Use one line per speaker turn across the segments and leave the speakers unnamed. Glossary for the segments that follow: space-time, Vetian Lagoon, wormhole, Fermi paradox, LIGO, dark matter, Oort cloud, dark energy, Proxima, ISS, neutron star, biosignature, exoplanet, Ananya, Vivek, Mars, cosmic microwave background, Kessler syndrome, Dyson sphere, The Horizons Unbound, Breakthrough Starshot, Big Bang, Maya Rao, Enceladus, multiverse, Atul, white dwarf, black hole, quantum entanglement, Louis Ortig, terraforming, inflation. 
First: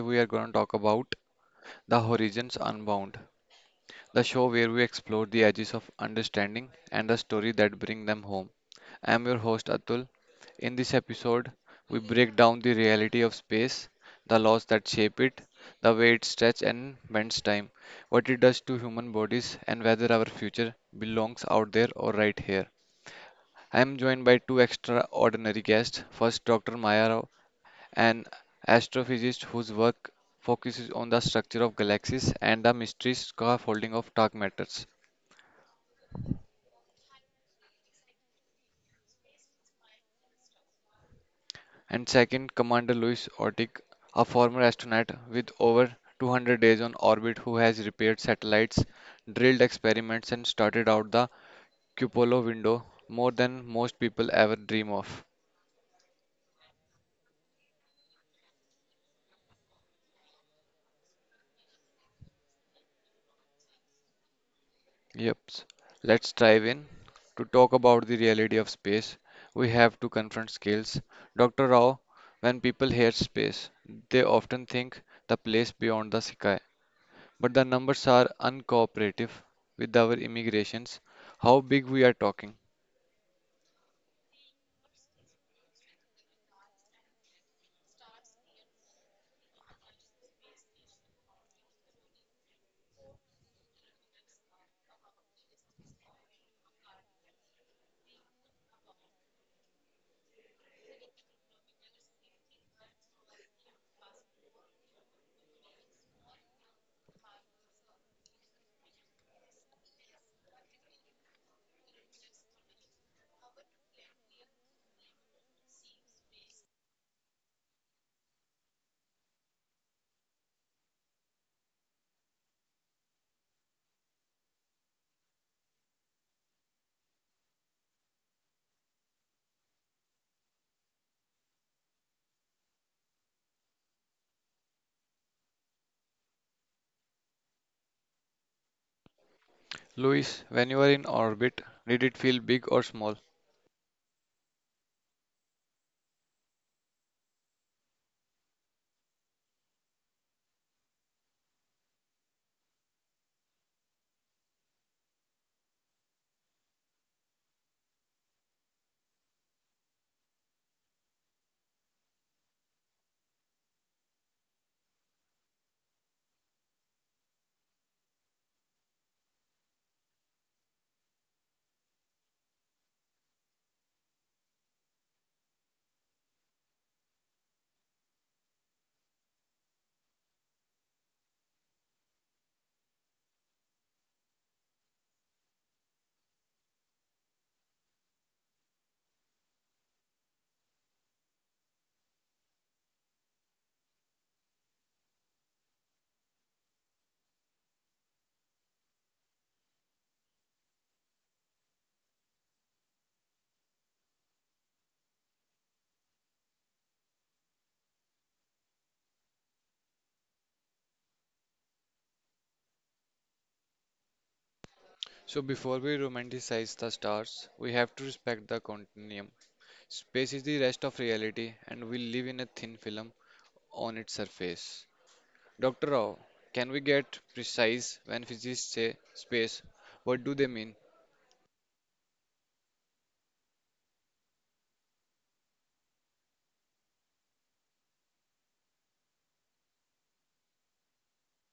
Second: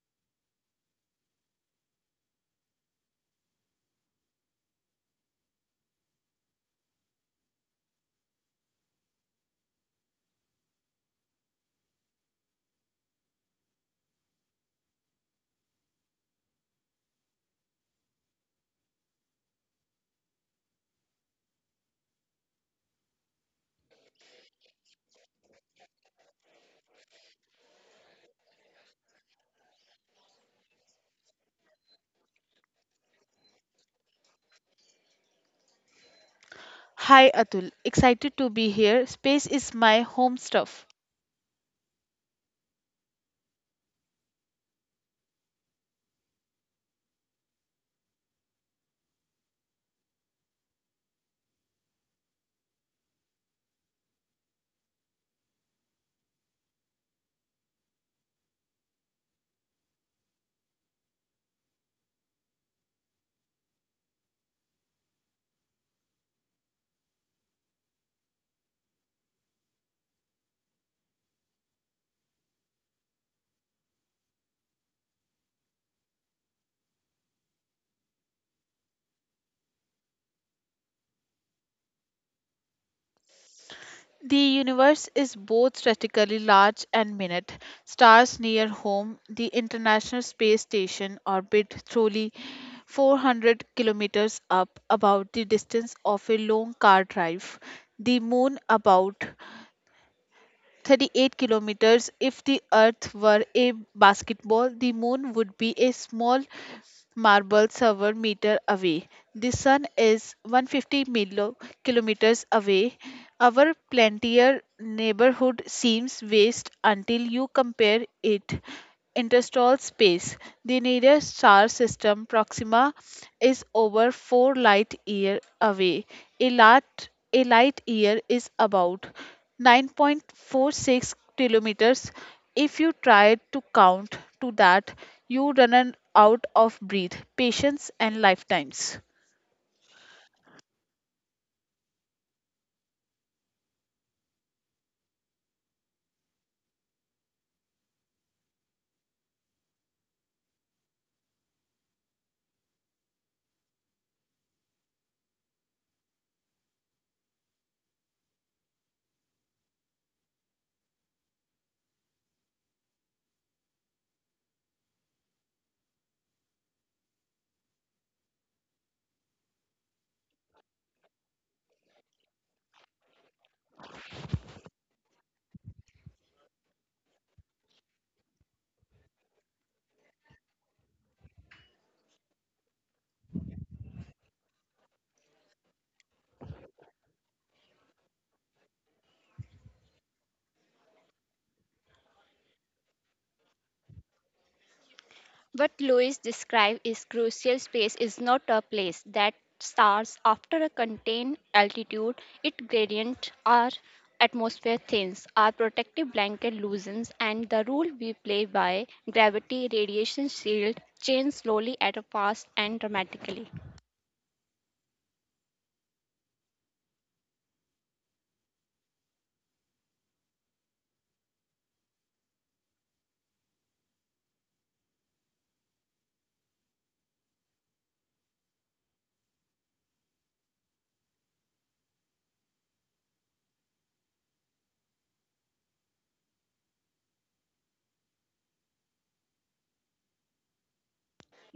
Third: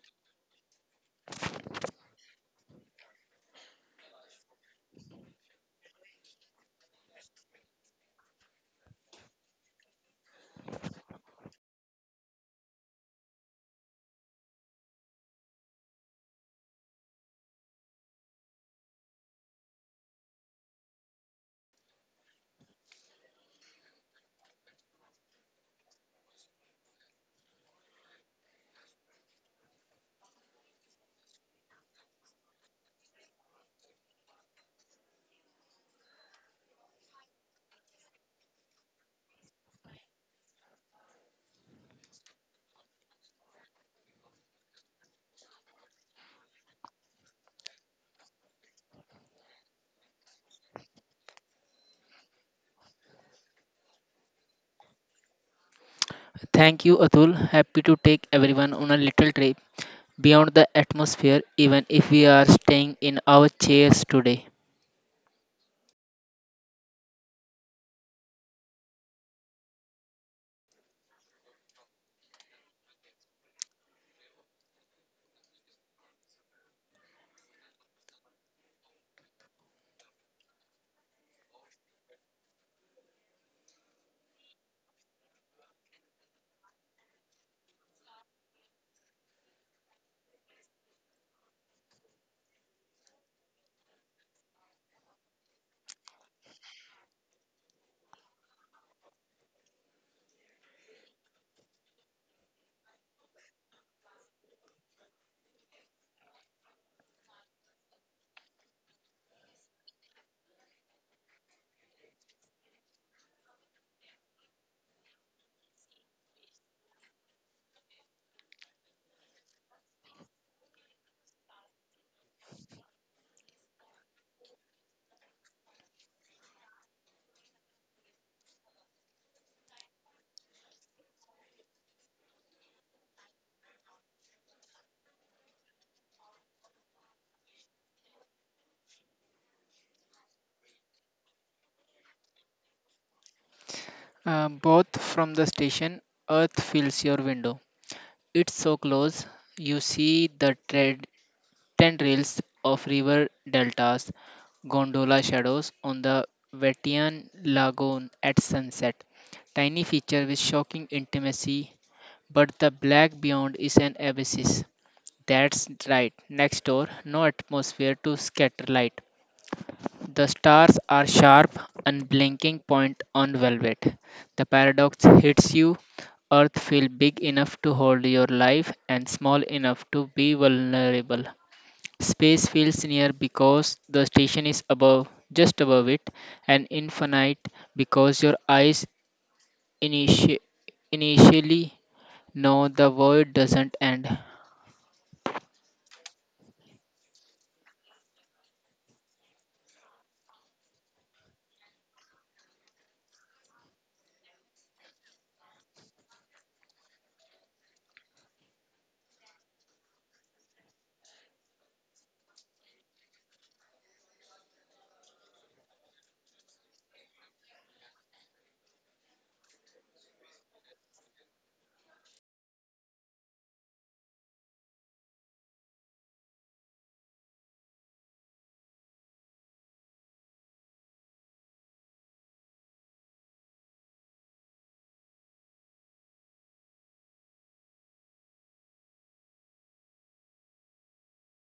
we are going to talk about The Horizons Unbound, the show where we explore the edges of understanding and the story that bring them home. I am your host, Atul. In this episode, we break down the reality of space, the laws that shape it, the way it stretches and bends time, what it does to human bodies, and whether our future belongs out there or right here. I am joined by two extraordinary guests. First, Dr. Maya Rao, an astrophysicist whose work focuses on the structure of galaxies and the mysterious scaffolding of dark matters.
Hi Atul, excited to be here. Space is my home stuff.
And second, Commander Louis Ortig, a former astronaut with over 200 days on orbit who has repaired satellites, drilled experiments, and started out the cupola window more than most people ever dream of.
Thank you, Atul. Happy to take everyone on a little trip beyond the atmosphere, even if we are staying in our chairs today.
Yep. Let's dive in. To talk about the reality of space, we have to confront scales. Dr. Rao, when people hear space, they often think the place beyond the sky. But the numbers are uncooperative with our immigrations. How big we are talking?
The universe is both strategically large and minute. Stars near home, the International Space Station orbit truly 400 kilometers up, about the distance of a long car drive. The moon about 38 kilometers. If the Earth were a basketball, the moon would be a small marble server meter away. The sun is 150 kilometers away. Our plantier neighborhood seems vast until you compare it interstellar space. The nearest star system, Proxima, is over 4 light year away. A light year is about 9.46 kilometers. If you try to count to that, you run out of breath, patience, and lifetimes.
Luis, when you were in orbit, did it feel big or small?
Both from the station, Earth fills your window. It's so close, you see the tendrils of river deltas, gondola shadows on the Vetian Lagoon at sunset. Tiny feature with shocking intimacy, but the black beyond is an abyss. That's right, next door, no atmosphere to scatter light. The stars are sharp, unblinking point on velvet. The paradox hits you. Earth feels big enough to hold your life and small enough to be vulnerable. Space feels near because the station is above, just above it, and infinite because your eyes initi- initially know the world doesn't end.
What Lewis described is crucial space is not a place that starts after a contained altitude. It gradient our atmosphere thins, our protective blanket loosens, and the rule we play by gravity, radiation shield, change slowly at a fast and dramatically.
So before we romanticize the stars, we have to respect the continuum. Space is the rest of reality and we live in a thin film on its surface. Dr. Rao, can we get precise when physicists say space? What do they mean?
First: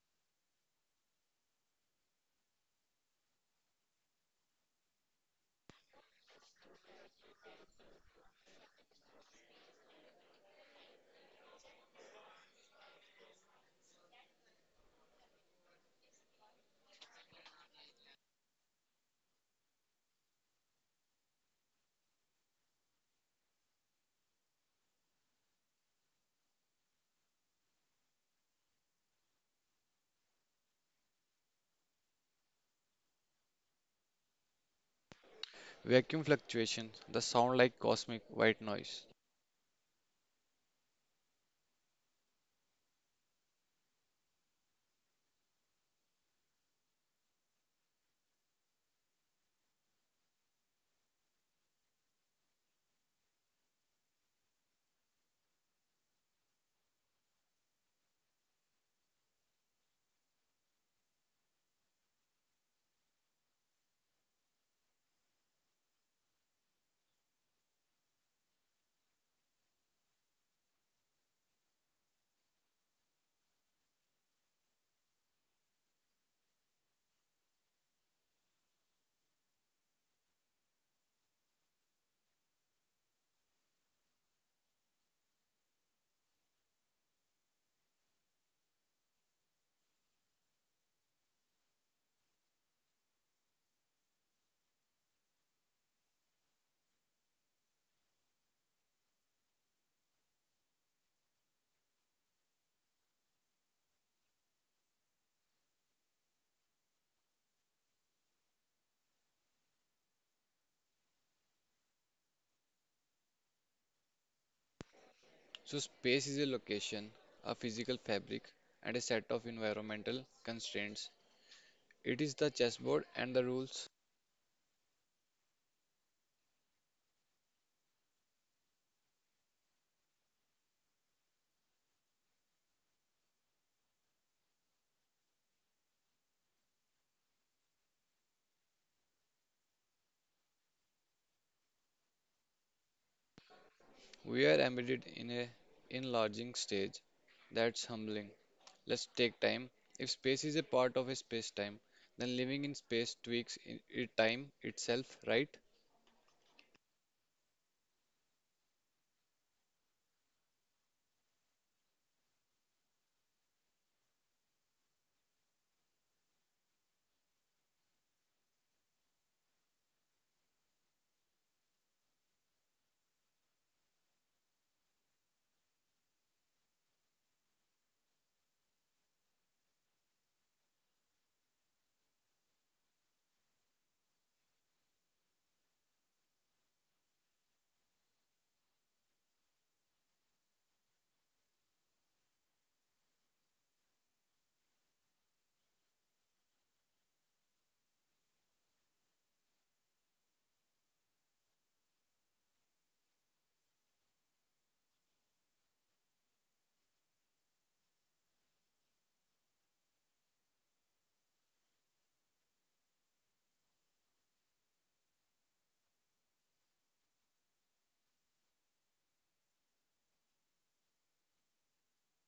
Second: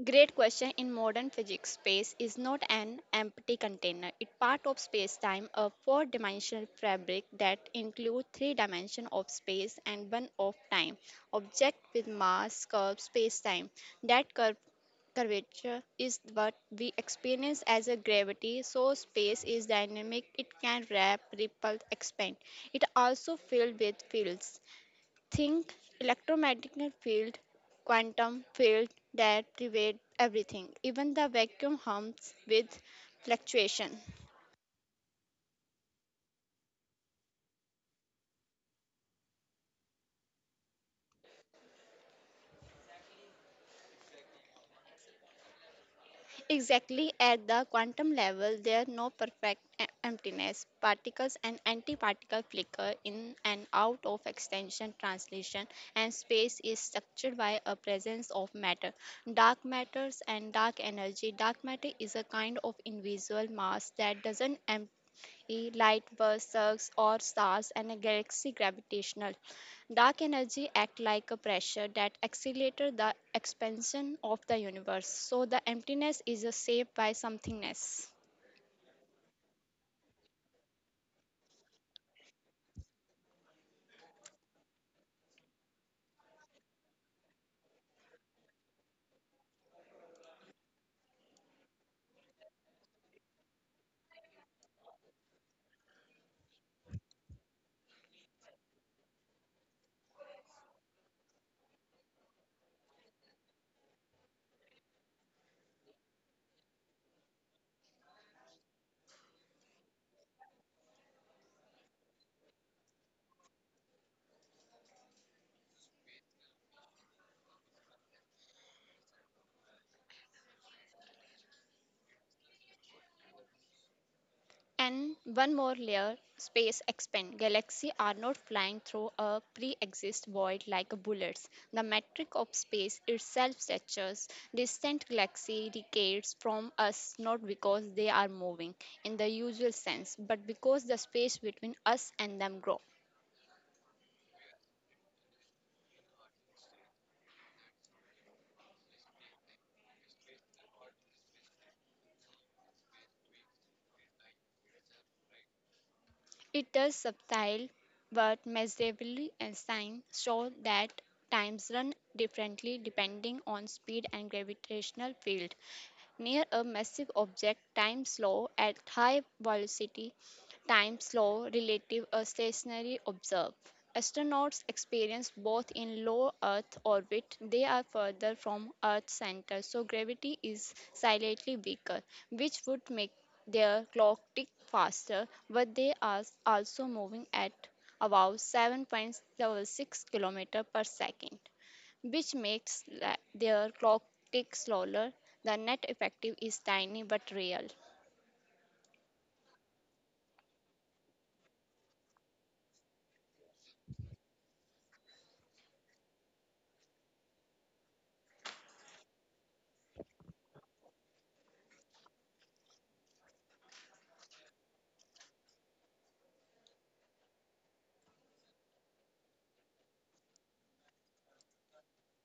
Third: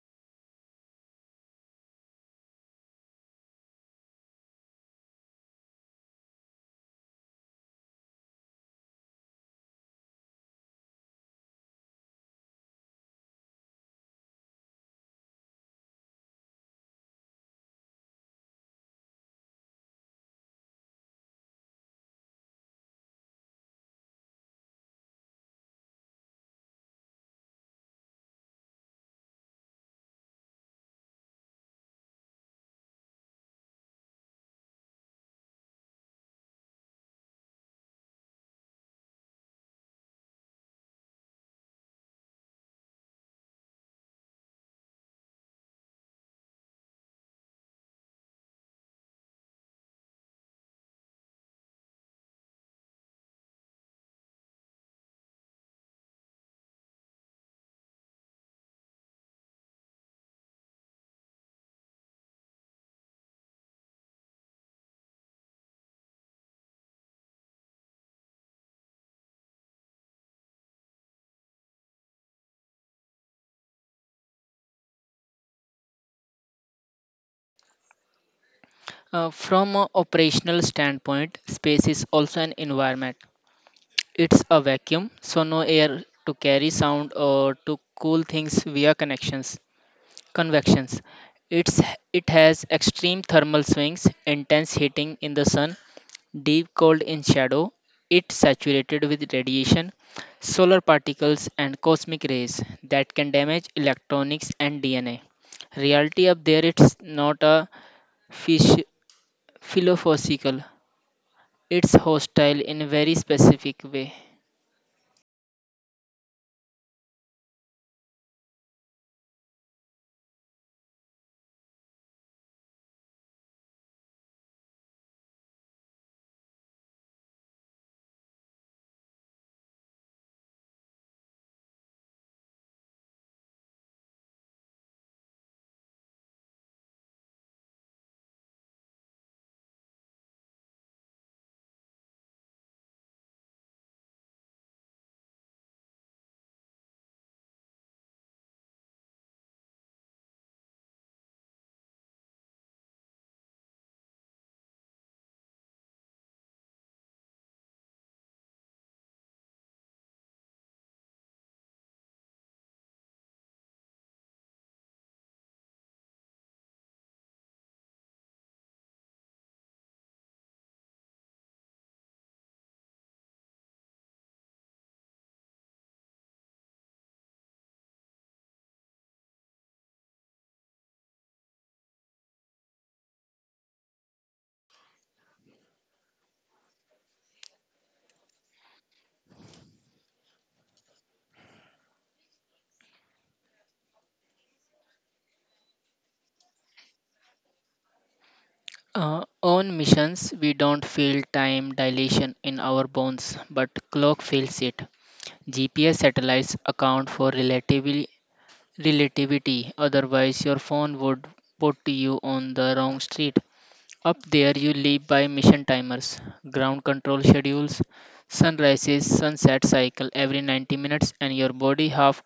Great question. In modern physics, space is not an empty container. It's part of space-time, a four-dimensional fabric that includes three dimensions of space and one of time. Object with mass curve space-time. That curve curvature is what we experience as a gravity, so space is dynamic, it can wrap ripple expand. It also filled with fields. Think electromagnetic field, quantum field that pervade everything, even the vacuum hums with fluctuation.
Vacuum fluctuations that sound like cosmic white noise.
Exactly at the quantum level, there are no perfect emptiness. Particles and antiparticle flicker in and out of extension, translation, and space is structured by a presence of matter. Dark matters and dark energy. Dark matter is a kind of invisible mass that doesn't empty e light bursts or stars and a galaxy gravitational dark energy act like a pressure that accelerates the expansion of the universe, so the emptiness is a shaped by somethingness.
From an operational standpoint, space is also an environment. It's a vacuum, so no air to carry sound or to cool things via connections, convections. It's it has extreme thermal swings, intense heating in the sun, deep cold in shadow. It's saturated with radiation, solar particles, and cosmic rays that can damage electronics and DNA. Reality up there, it's not a fish philosophical it's hostile in a very specific way.
So, space is a location, a physical fabric, and a set of environmental constraints. It is the chessboard and the rules.
And one more layer space expand. Galaxies are not flying through a pre exist void like bullets. The metric of space itself stretches distant galaxies decades from us, not because they are moving in the usual sense, but because the space between us and them grow.
We are embedded in a enlarging stage, that's humbling. Let's take time. If space is a part of a space time, then living in space tweaks it time itself, right?
It does subtle but measurably and sign show that times run differently depending on speed and gravitational field. Near a massive object, time slow at high velocity, time slow relative a stationary observe. Astronauts experience both in low Earth orbit, they are further from Earth's center, so gravity is slightly weaker, which would make their clock tick faster, but they are also moving at about 7.76 km per second, which makes their clock tick slower. The net effective is tiny but real.
On missions, we don't feel time dilation in our bones, but clock feels it. GPS satellites account for relativity, otherwise, your phone would put you on the wrong street. Up there, you live by mission timers, ground control schedules, sunrises, sunset cycle every 90 minutes, and your body half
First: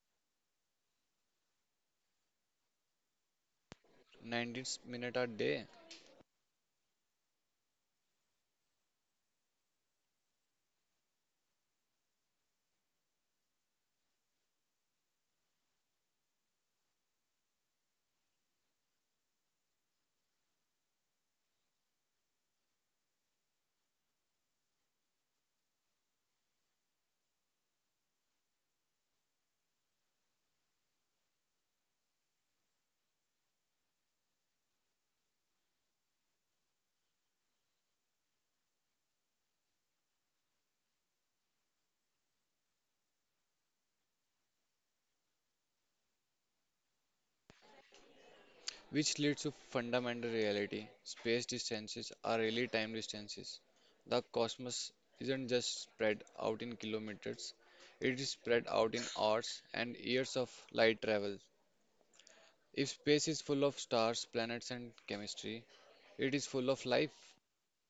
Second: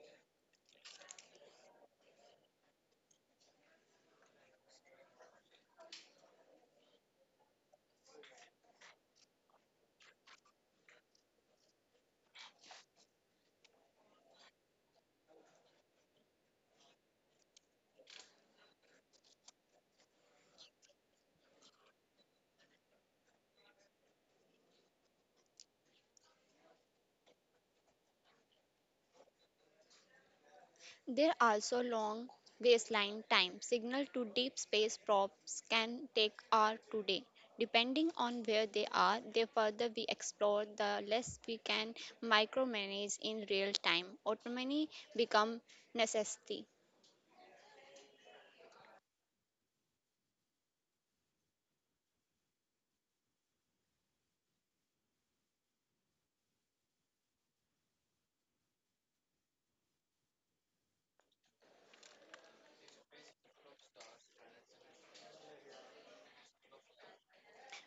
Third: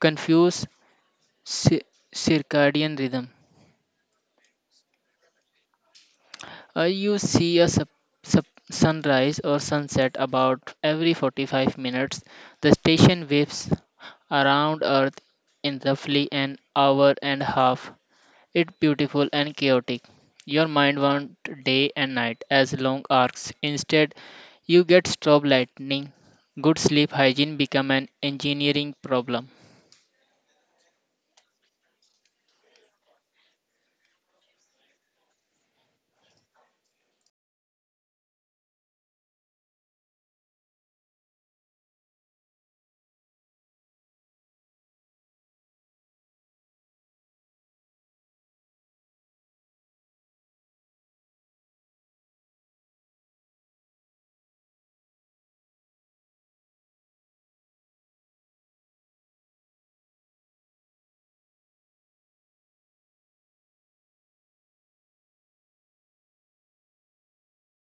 confused circadian rhythm.
19 minutes a day.
You see a sunrise or sunset about every 45 minutes. The station whips around Earth in roughly an hour and a half. It's beautiful and chaotic. Your mind wants day and night as long arcs. Instead, you get strobe lightning. Good sleep hygiene become an engineering problem.
There are also long baseline time. Signal to deep space probes can take hours today. Depending on where they are, the further we explore, the less we can micromanage in real time. Autonomy becomes necessity.
Which leads to fundamental reality. Space distances are really time distances. The cosmos isn't just spread out in kilometers, it is spread out in hours and years of light travel. If space is full of stars, planets, and chemistry, it is full of life.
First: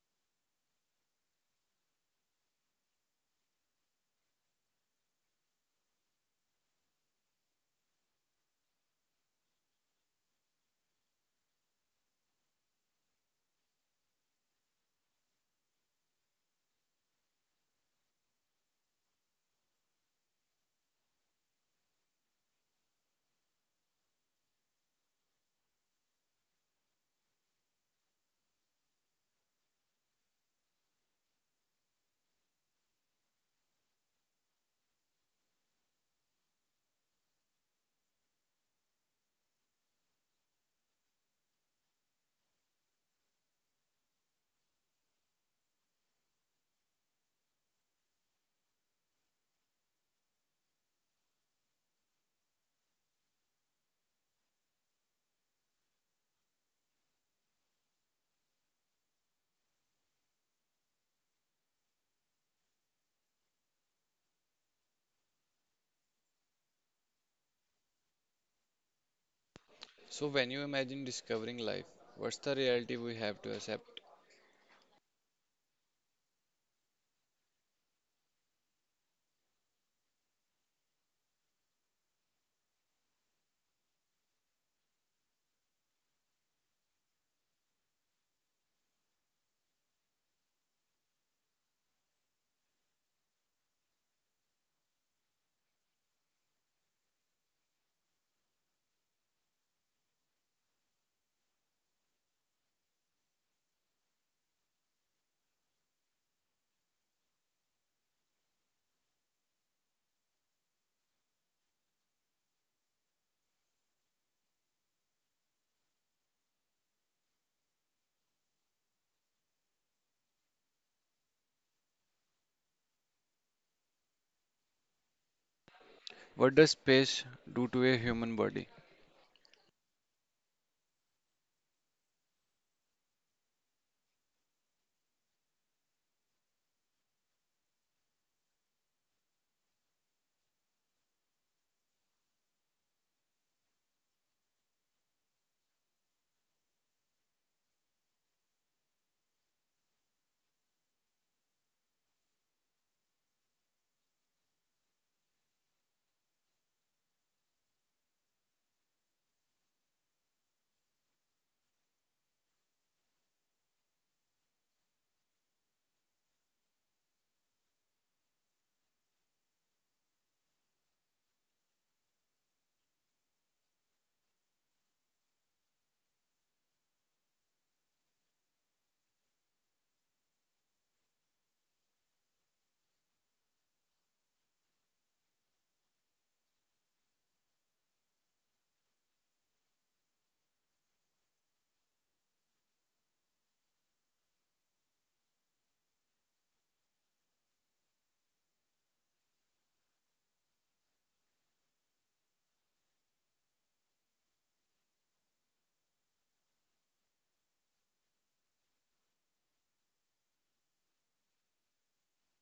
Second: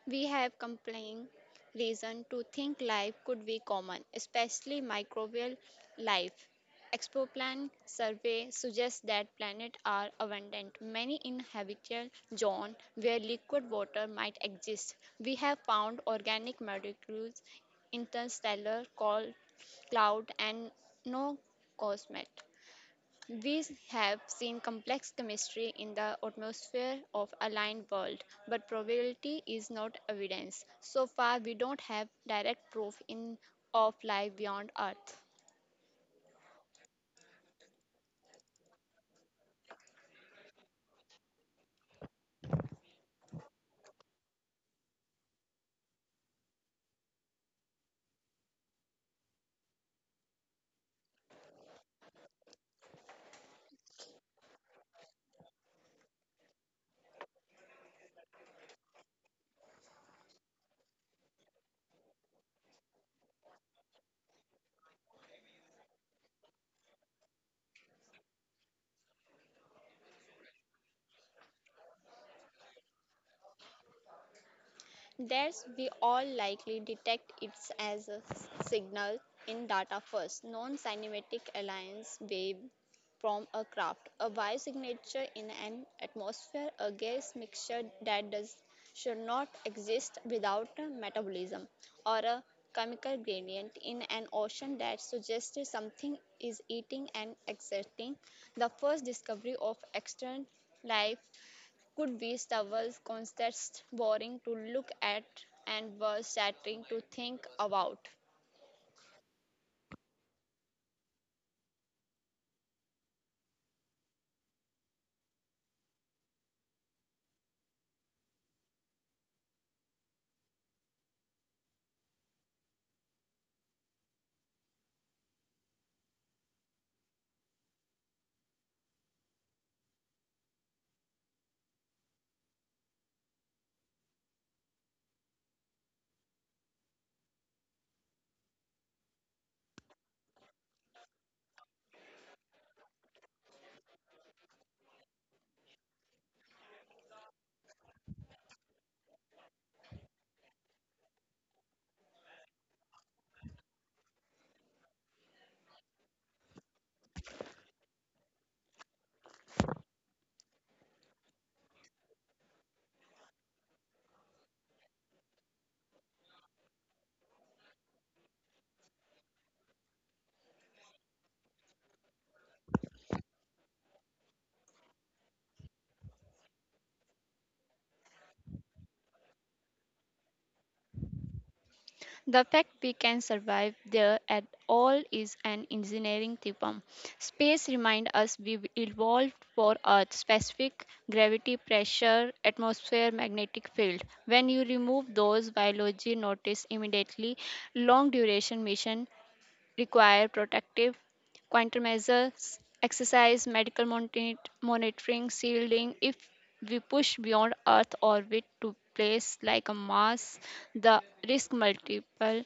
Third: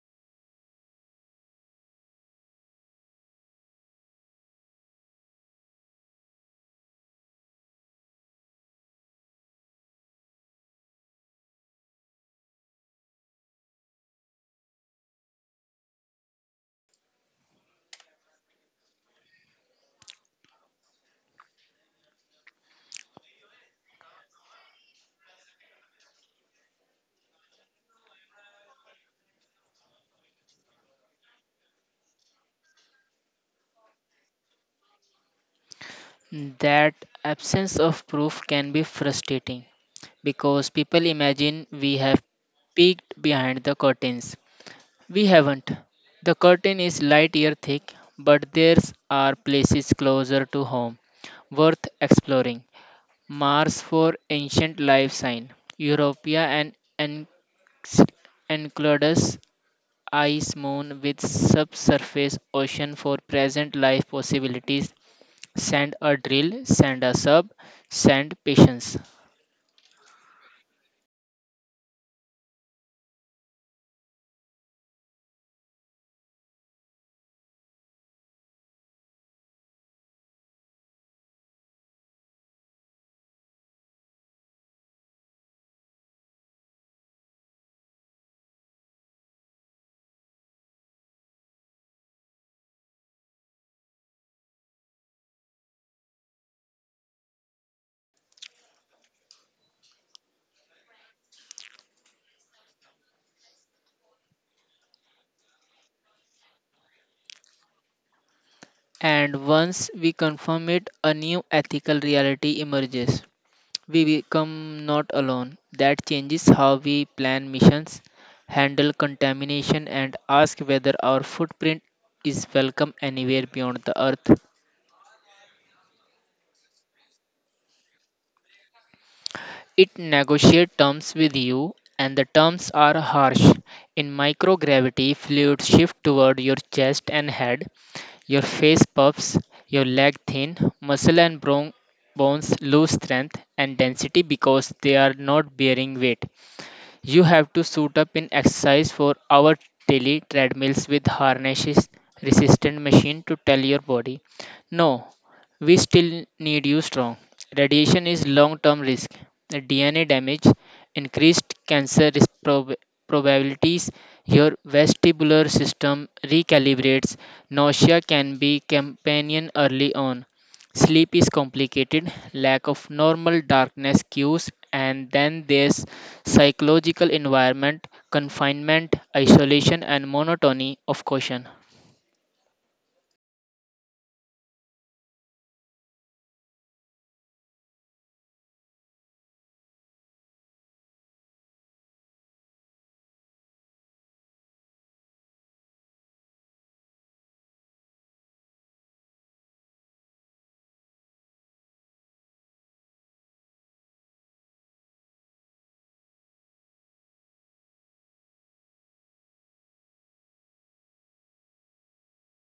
We have compelling reason to think life could be common, especially microbial life. Exoplan survey suggests that planets are abundant, many in habitable zone where liquid water might exist. We have found organic molecules, interstellar col- cloud, and no cosmet. We have seen complex chemistry in the atmosphere of aligned world, but probability is not evidence. So far, we don't have direct proof in of life beyond Earth.
That absence of proof can be frustrating because people imagine we have peeked behind the curtains. We haven't. The curtain is light year thick, but there are places closer to home worth exploring. Mars for ancient life sign, Europea and Enc- Enceladus ice moon with subsurface ocean for present life possibilities send a drill, send a sub, send patience.
So, when you imagine discovering life, what's the reality we have to accept?
Thus, we all likely detect it as a signal in data first, non cymatic alliance wave from a craft, a biosignature in an atmosphere, a gas mixture that does should not exist without a metabolism, or a chemical gradient in an ocean that suggests something is eating and exerting. The first discovery of extant life could be Stowell's concepts boring to look at and were shattering to think about.
And once we confirm it, a new ethical reality emerges. We become not alone. That changes how we plan missions, handle contamination, and ask whether our footprint is welcome anywhere beyond the earth.
What does space do to a human body?
It negotiates terms with you, and the terms are harsh. In microgravity, fluids shift toward your chest and head, your face puffs, your leg thin, muscle and bones lose strength and density because they are not bearing weight. You have to suit up in exercise for hour daily treadmills with harnesses resistant machine to tell your body no, we still need you strong. Radiation is long term risk, DNA damage, increased cancer risk probabilities. Your vestibular system recalibrates, nausea can be companion early on, sleep is complicated, lack of normal darkness cues, and then there's psychological environment, confinement, isolation, and monotony of caution.
The fact we can survive there at all is an engineering theorem. Space reminds us we evolved for Earth specific gravity, pressure, atmosphere, magnetic field. When you remove those biology notice immediately long duration mission require protective countermeasures, exercise, medical monitoring, shielding. If we push beyond Earth orbit to place like a Mars, the risk multiple,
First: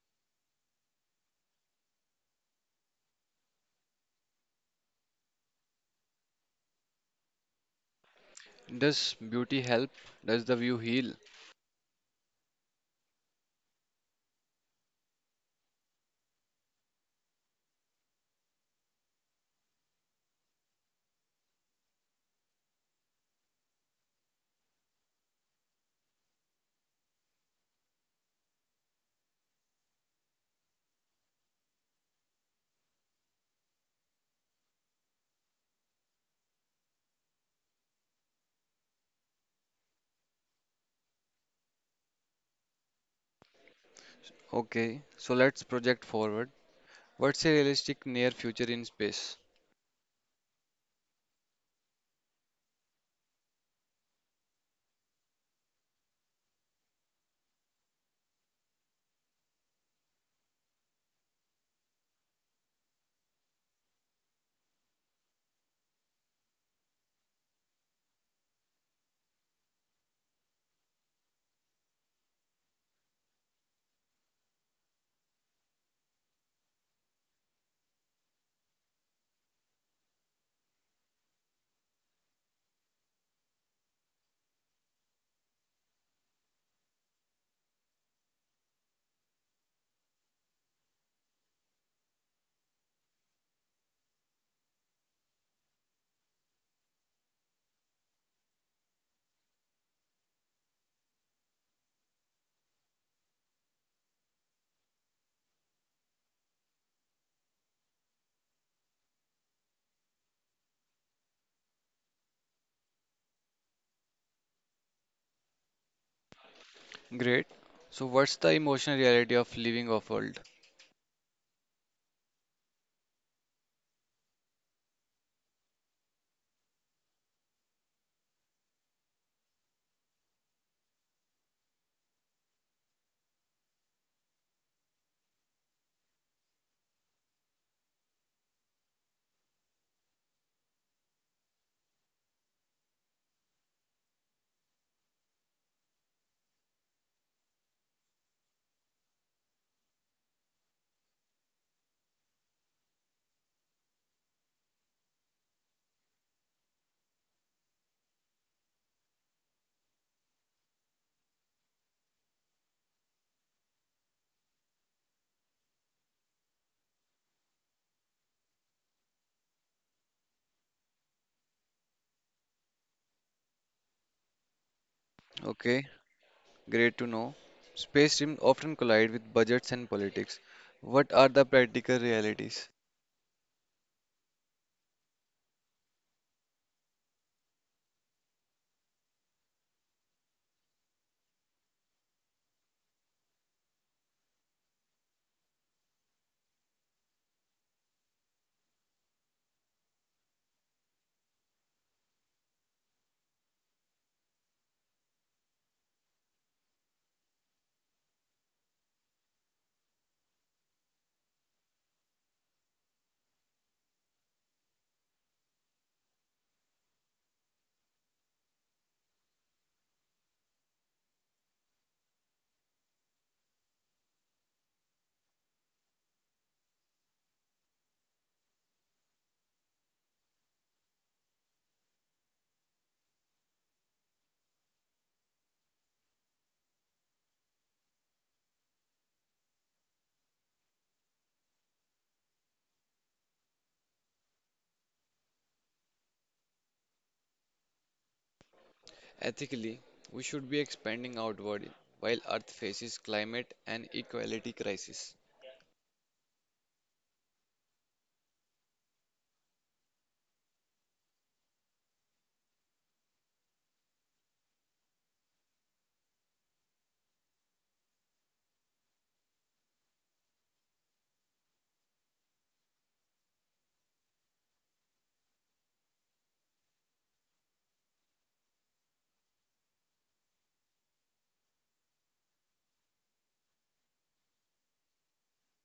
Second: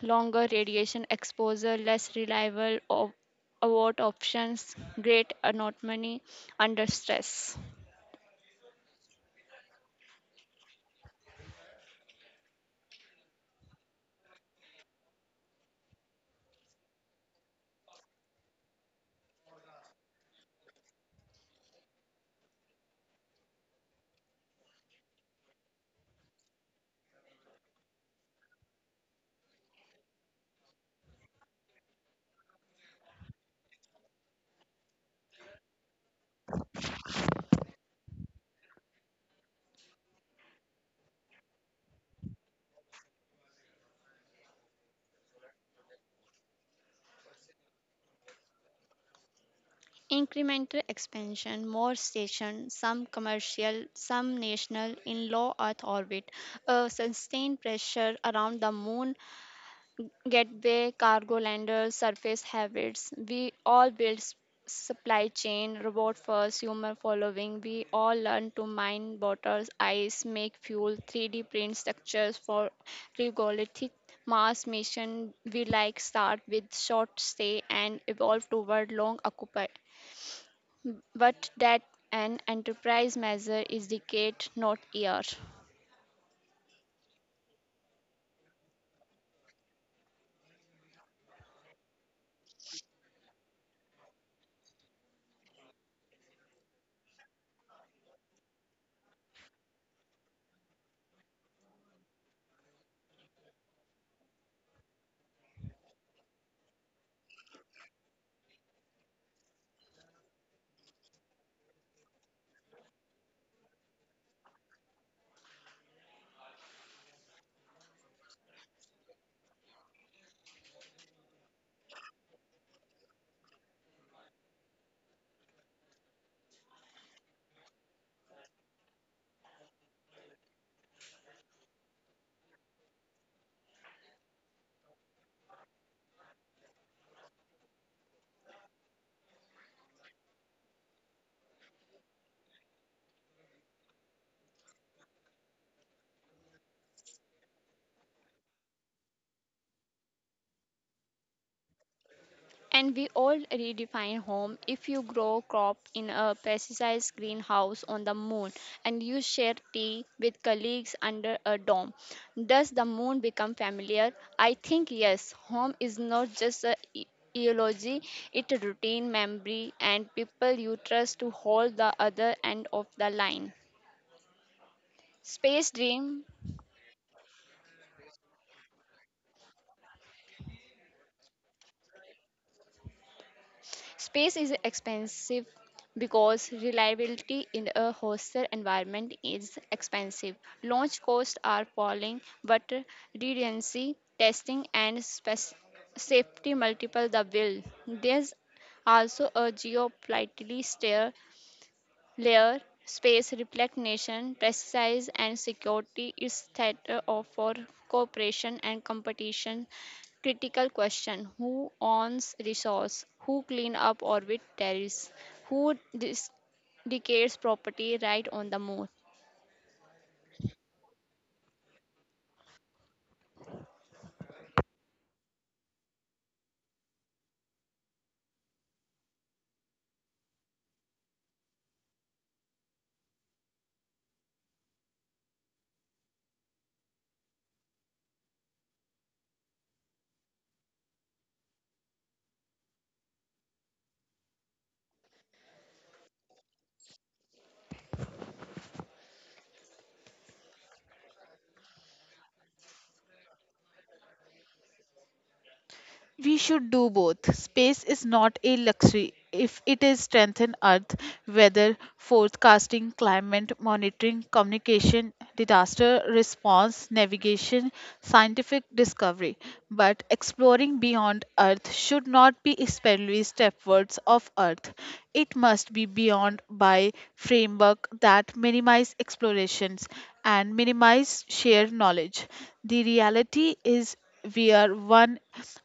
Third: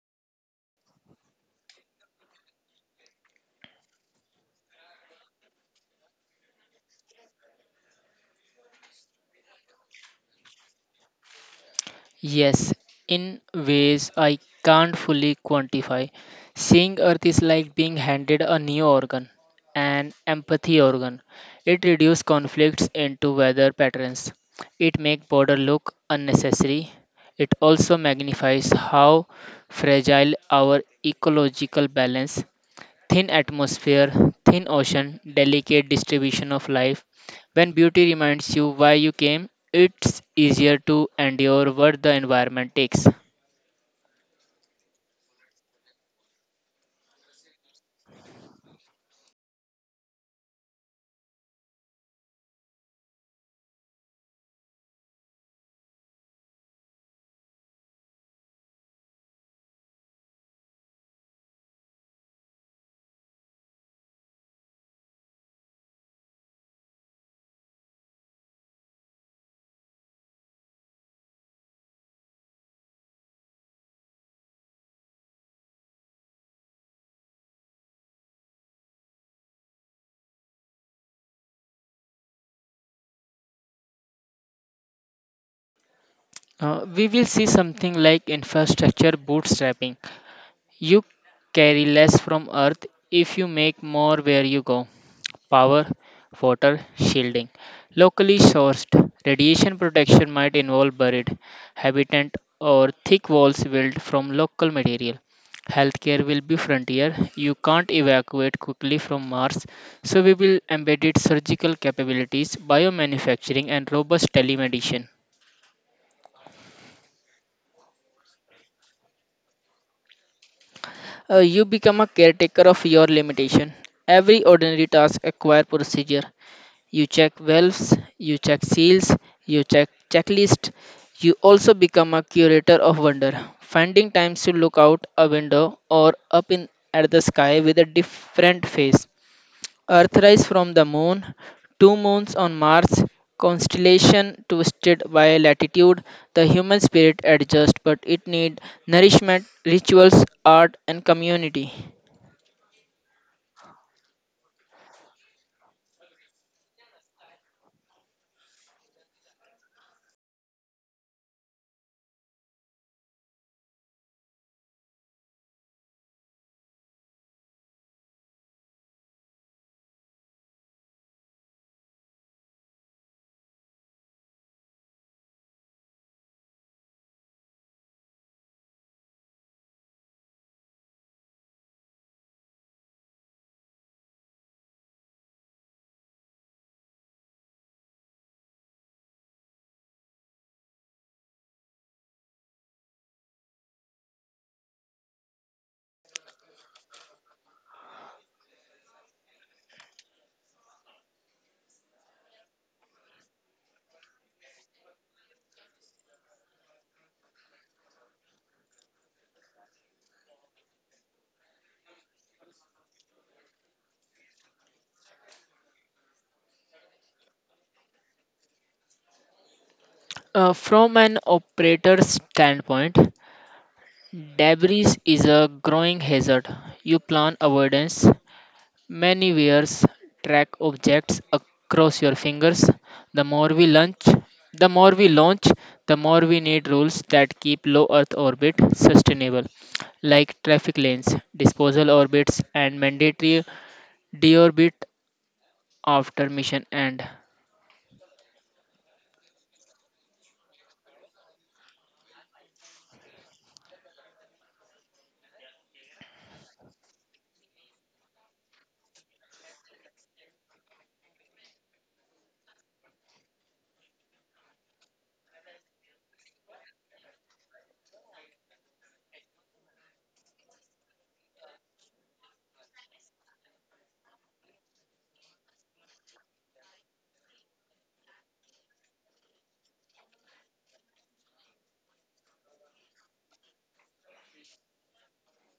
longer radiation exposure, less reliable abort options, great autonomy under stress.
Does beauty help? Does the view heal?
Yes, in ways I can't fully quantify. Seeing Earth is like being handed a new organ, an empathy organ. It reduces conflicts into weather patterns. It makes border look unnecessary. It also magnifies how fragile our ecological balance. Thin atmosphere, thin ocean, delicate distribution of life. When beauty reminds you why you came, it's easier to endure what the environment takes.
Okay, so let's project forward. What's a realistic near future in space?
Incremental expansion, more stations, some commercial, some national, in low Earth orbit, a sustained pressure around the moon, gateway, cargo landers, surface habits. We all build supply chain, robot first, human following. We all learn to mine waters, ice, make fuel, 3D print structures for regolithic Mars mission. We like start with short stay and evolve toward long occupy, but that an enterprise measure is decade, not year.
We will see something like infrastructure bootstrapping. You carry less from Earth if you make more where you go. Power, water, shielding. Locally sourced radiation protection might involve buried habitat or thick walls built from local material. Healthcare will be frontier. You can't evacuate quickly from Mars, so we will embedded surgical capabilities, biomanufacturing, and robust telemedicine.
Great. So, what's the emotional reality of living off world?
You become a caretaker of your limitation. Every ordinary task acquire procedure. You check valves, you check seals, you check checklist. You also become a curator of wonder, finding times to look out a window or up in at the sky with a different face. Earthrise from the moon, two moons on Mars, constellation twisted by latitude. The human spirit adjusts, but it needs nourishment, rituals, art, and community.
And we all redefine home. If you grow crop in a pesticide greenhouse on the moon and you share tea with colleagues under a dome, does the moon become familiar? I think yes. Home is not just a eulogy, it's a routine memory and people you trust to hold the other end of the line. Space
Okay,
dream.
great to know. Space dreams often collide with budgets and politics. What are the practical realities?
Space is expensive because reliability in a hostile environment is expensive. Launch costs are falling, but redundancy, testing, and safety multiple the bill. There's also a geopolitical stare layer, space, reflect nation, precise and security is theater of for cooperation and competition. Critical question: who owns resource? Who clean up orbit terrace? Who decays property right on the moon?
From an operator's standpoint, debris is a growing hazard. You plan avoidance. Many wears track objects across your fingers. The more we launch, the more we launch, the more we need rules that keep low Earth orbit sustainable, like traffic lanes, disposal orbits, and mandatory deorbit after mission end.
Ethically, we should be expanding outward while Earth faces climate and equality crisis.
We should do both. Space is not a luxury if it is strengthen earth, weather forecasting, climate monitoring, communication, disaster response, navigation, scientific discovery. But exploring beyond earth should not be especially stepwards of earth. It must be beyond by framework that minimize explorations and minimize shared knowledge. The reality is we are one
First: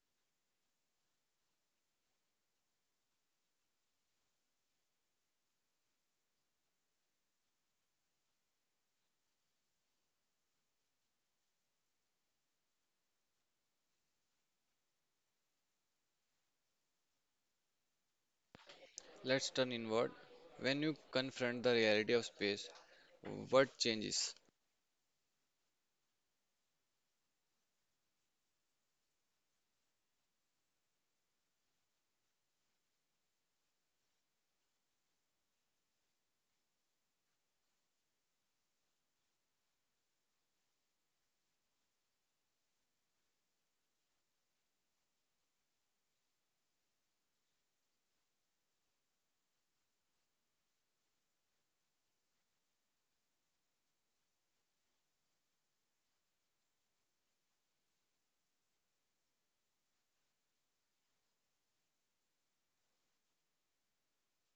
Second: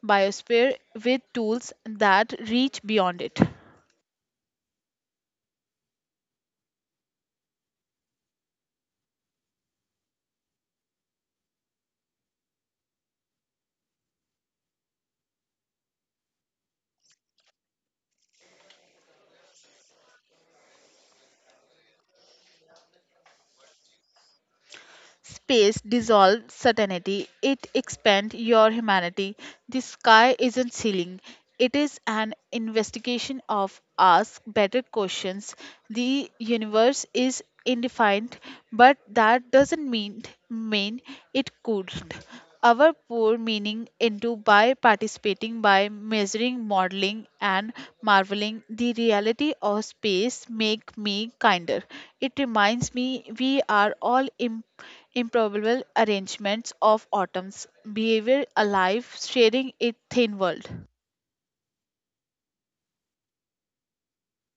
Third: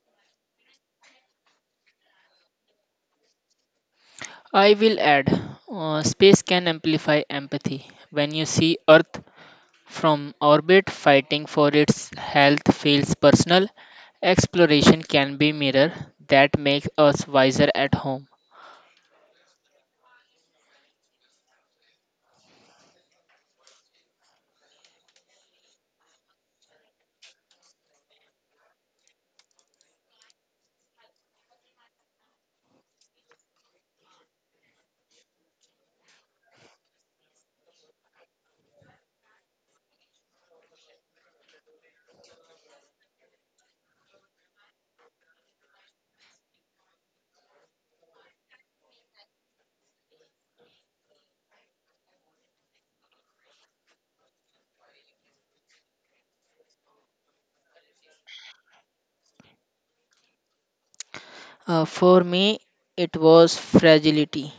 biosphere with tools that reach beyond it.
I will add, space can amplify empathy. When you see Earth from orbit, fighting for its health feels personal. Exploration can be mirror that makes us wiser at home.
Let's turn inward. When you confront the reality of space, what changes?
Space dissolves certainty, it expands your humanity. The sky isn't ceiling, it is an investigation of ask better questions. The universe is indefined, but that doesn't mean it couldn't. Our poor meaning into by participating, by measuring, modeling, and marveling the reality of space make me kinder. It reminds me we are all imperfect improbable arrangements of atoms, behavior alive, sharing a thin world.
For me, it was fragility.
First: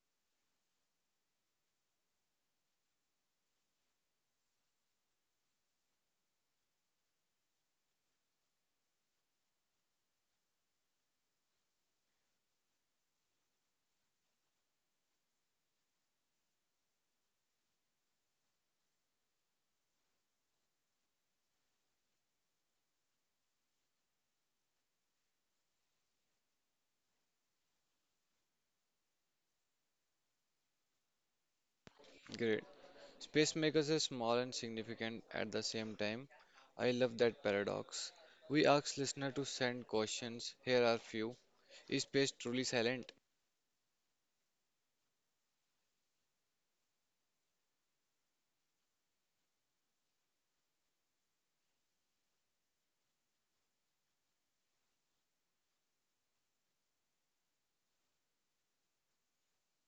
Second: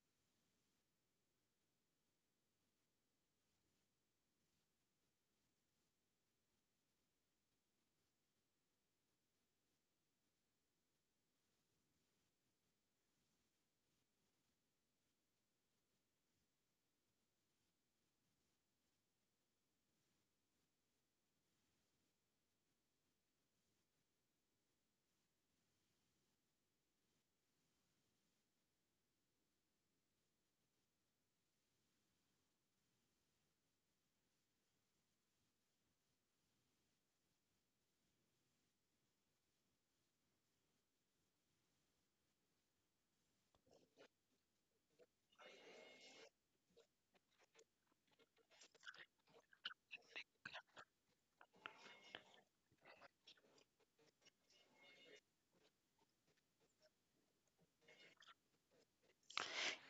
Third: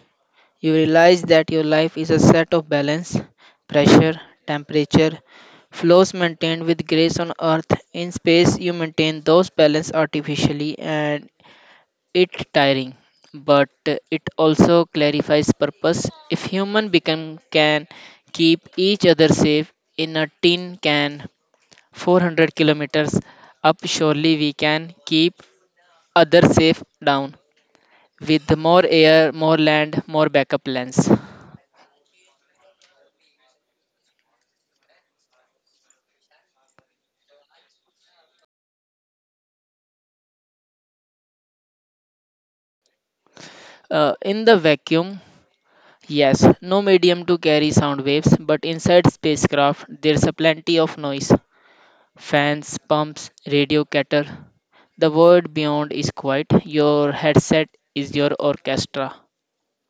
You realize that your life is a set of balance, pressure, temperature, flows maintained with grace on earth. In space, you maintain those balance artificially, and it's tiring, but it also clarifies purpose. If human become can keep each other safe in a tin can 400 kilometers up, surely we can keep others safe down with more air, more land, more backup plans.
Great. Spacemakers is small and significant at the same time. I love that paradox. We ask listener to send questions. Here are few. Is space truly silent?
In the vacuum, yes, no medium to carry sound waves, but inside spacecraft there's a plenty of noise. Fans, pumps, radio cattle. The world beyond is quiet. Your headset is your orchestra.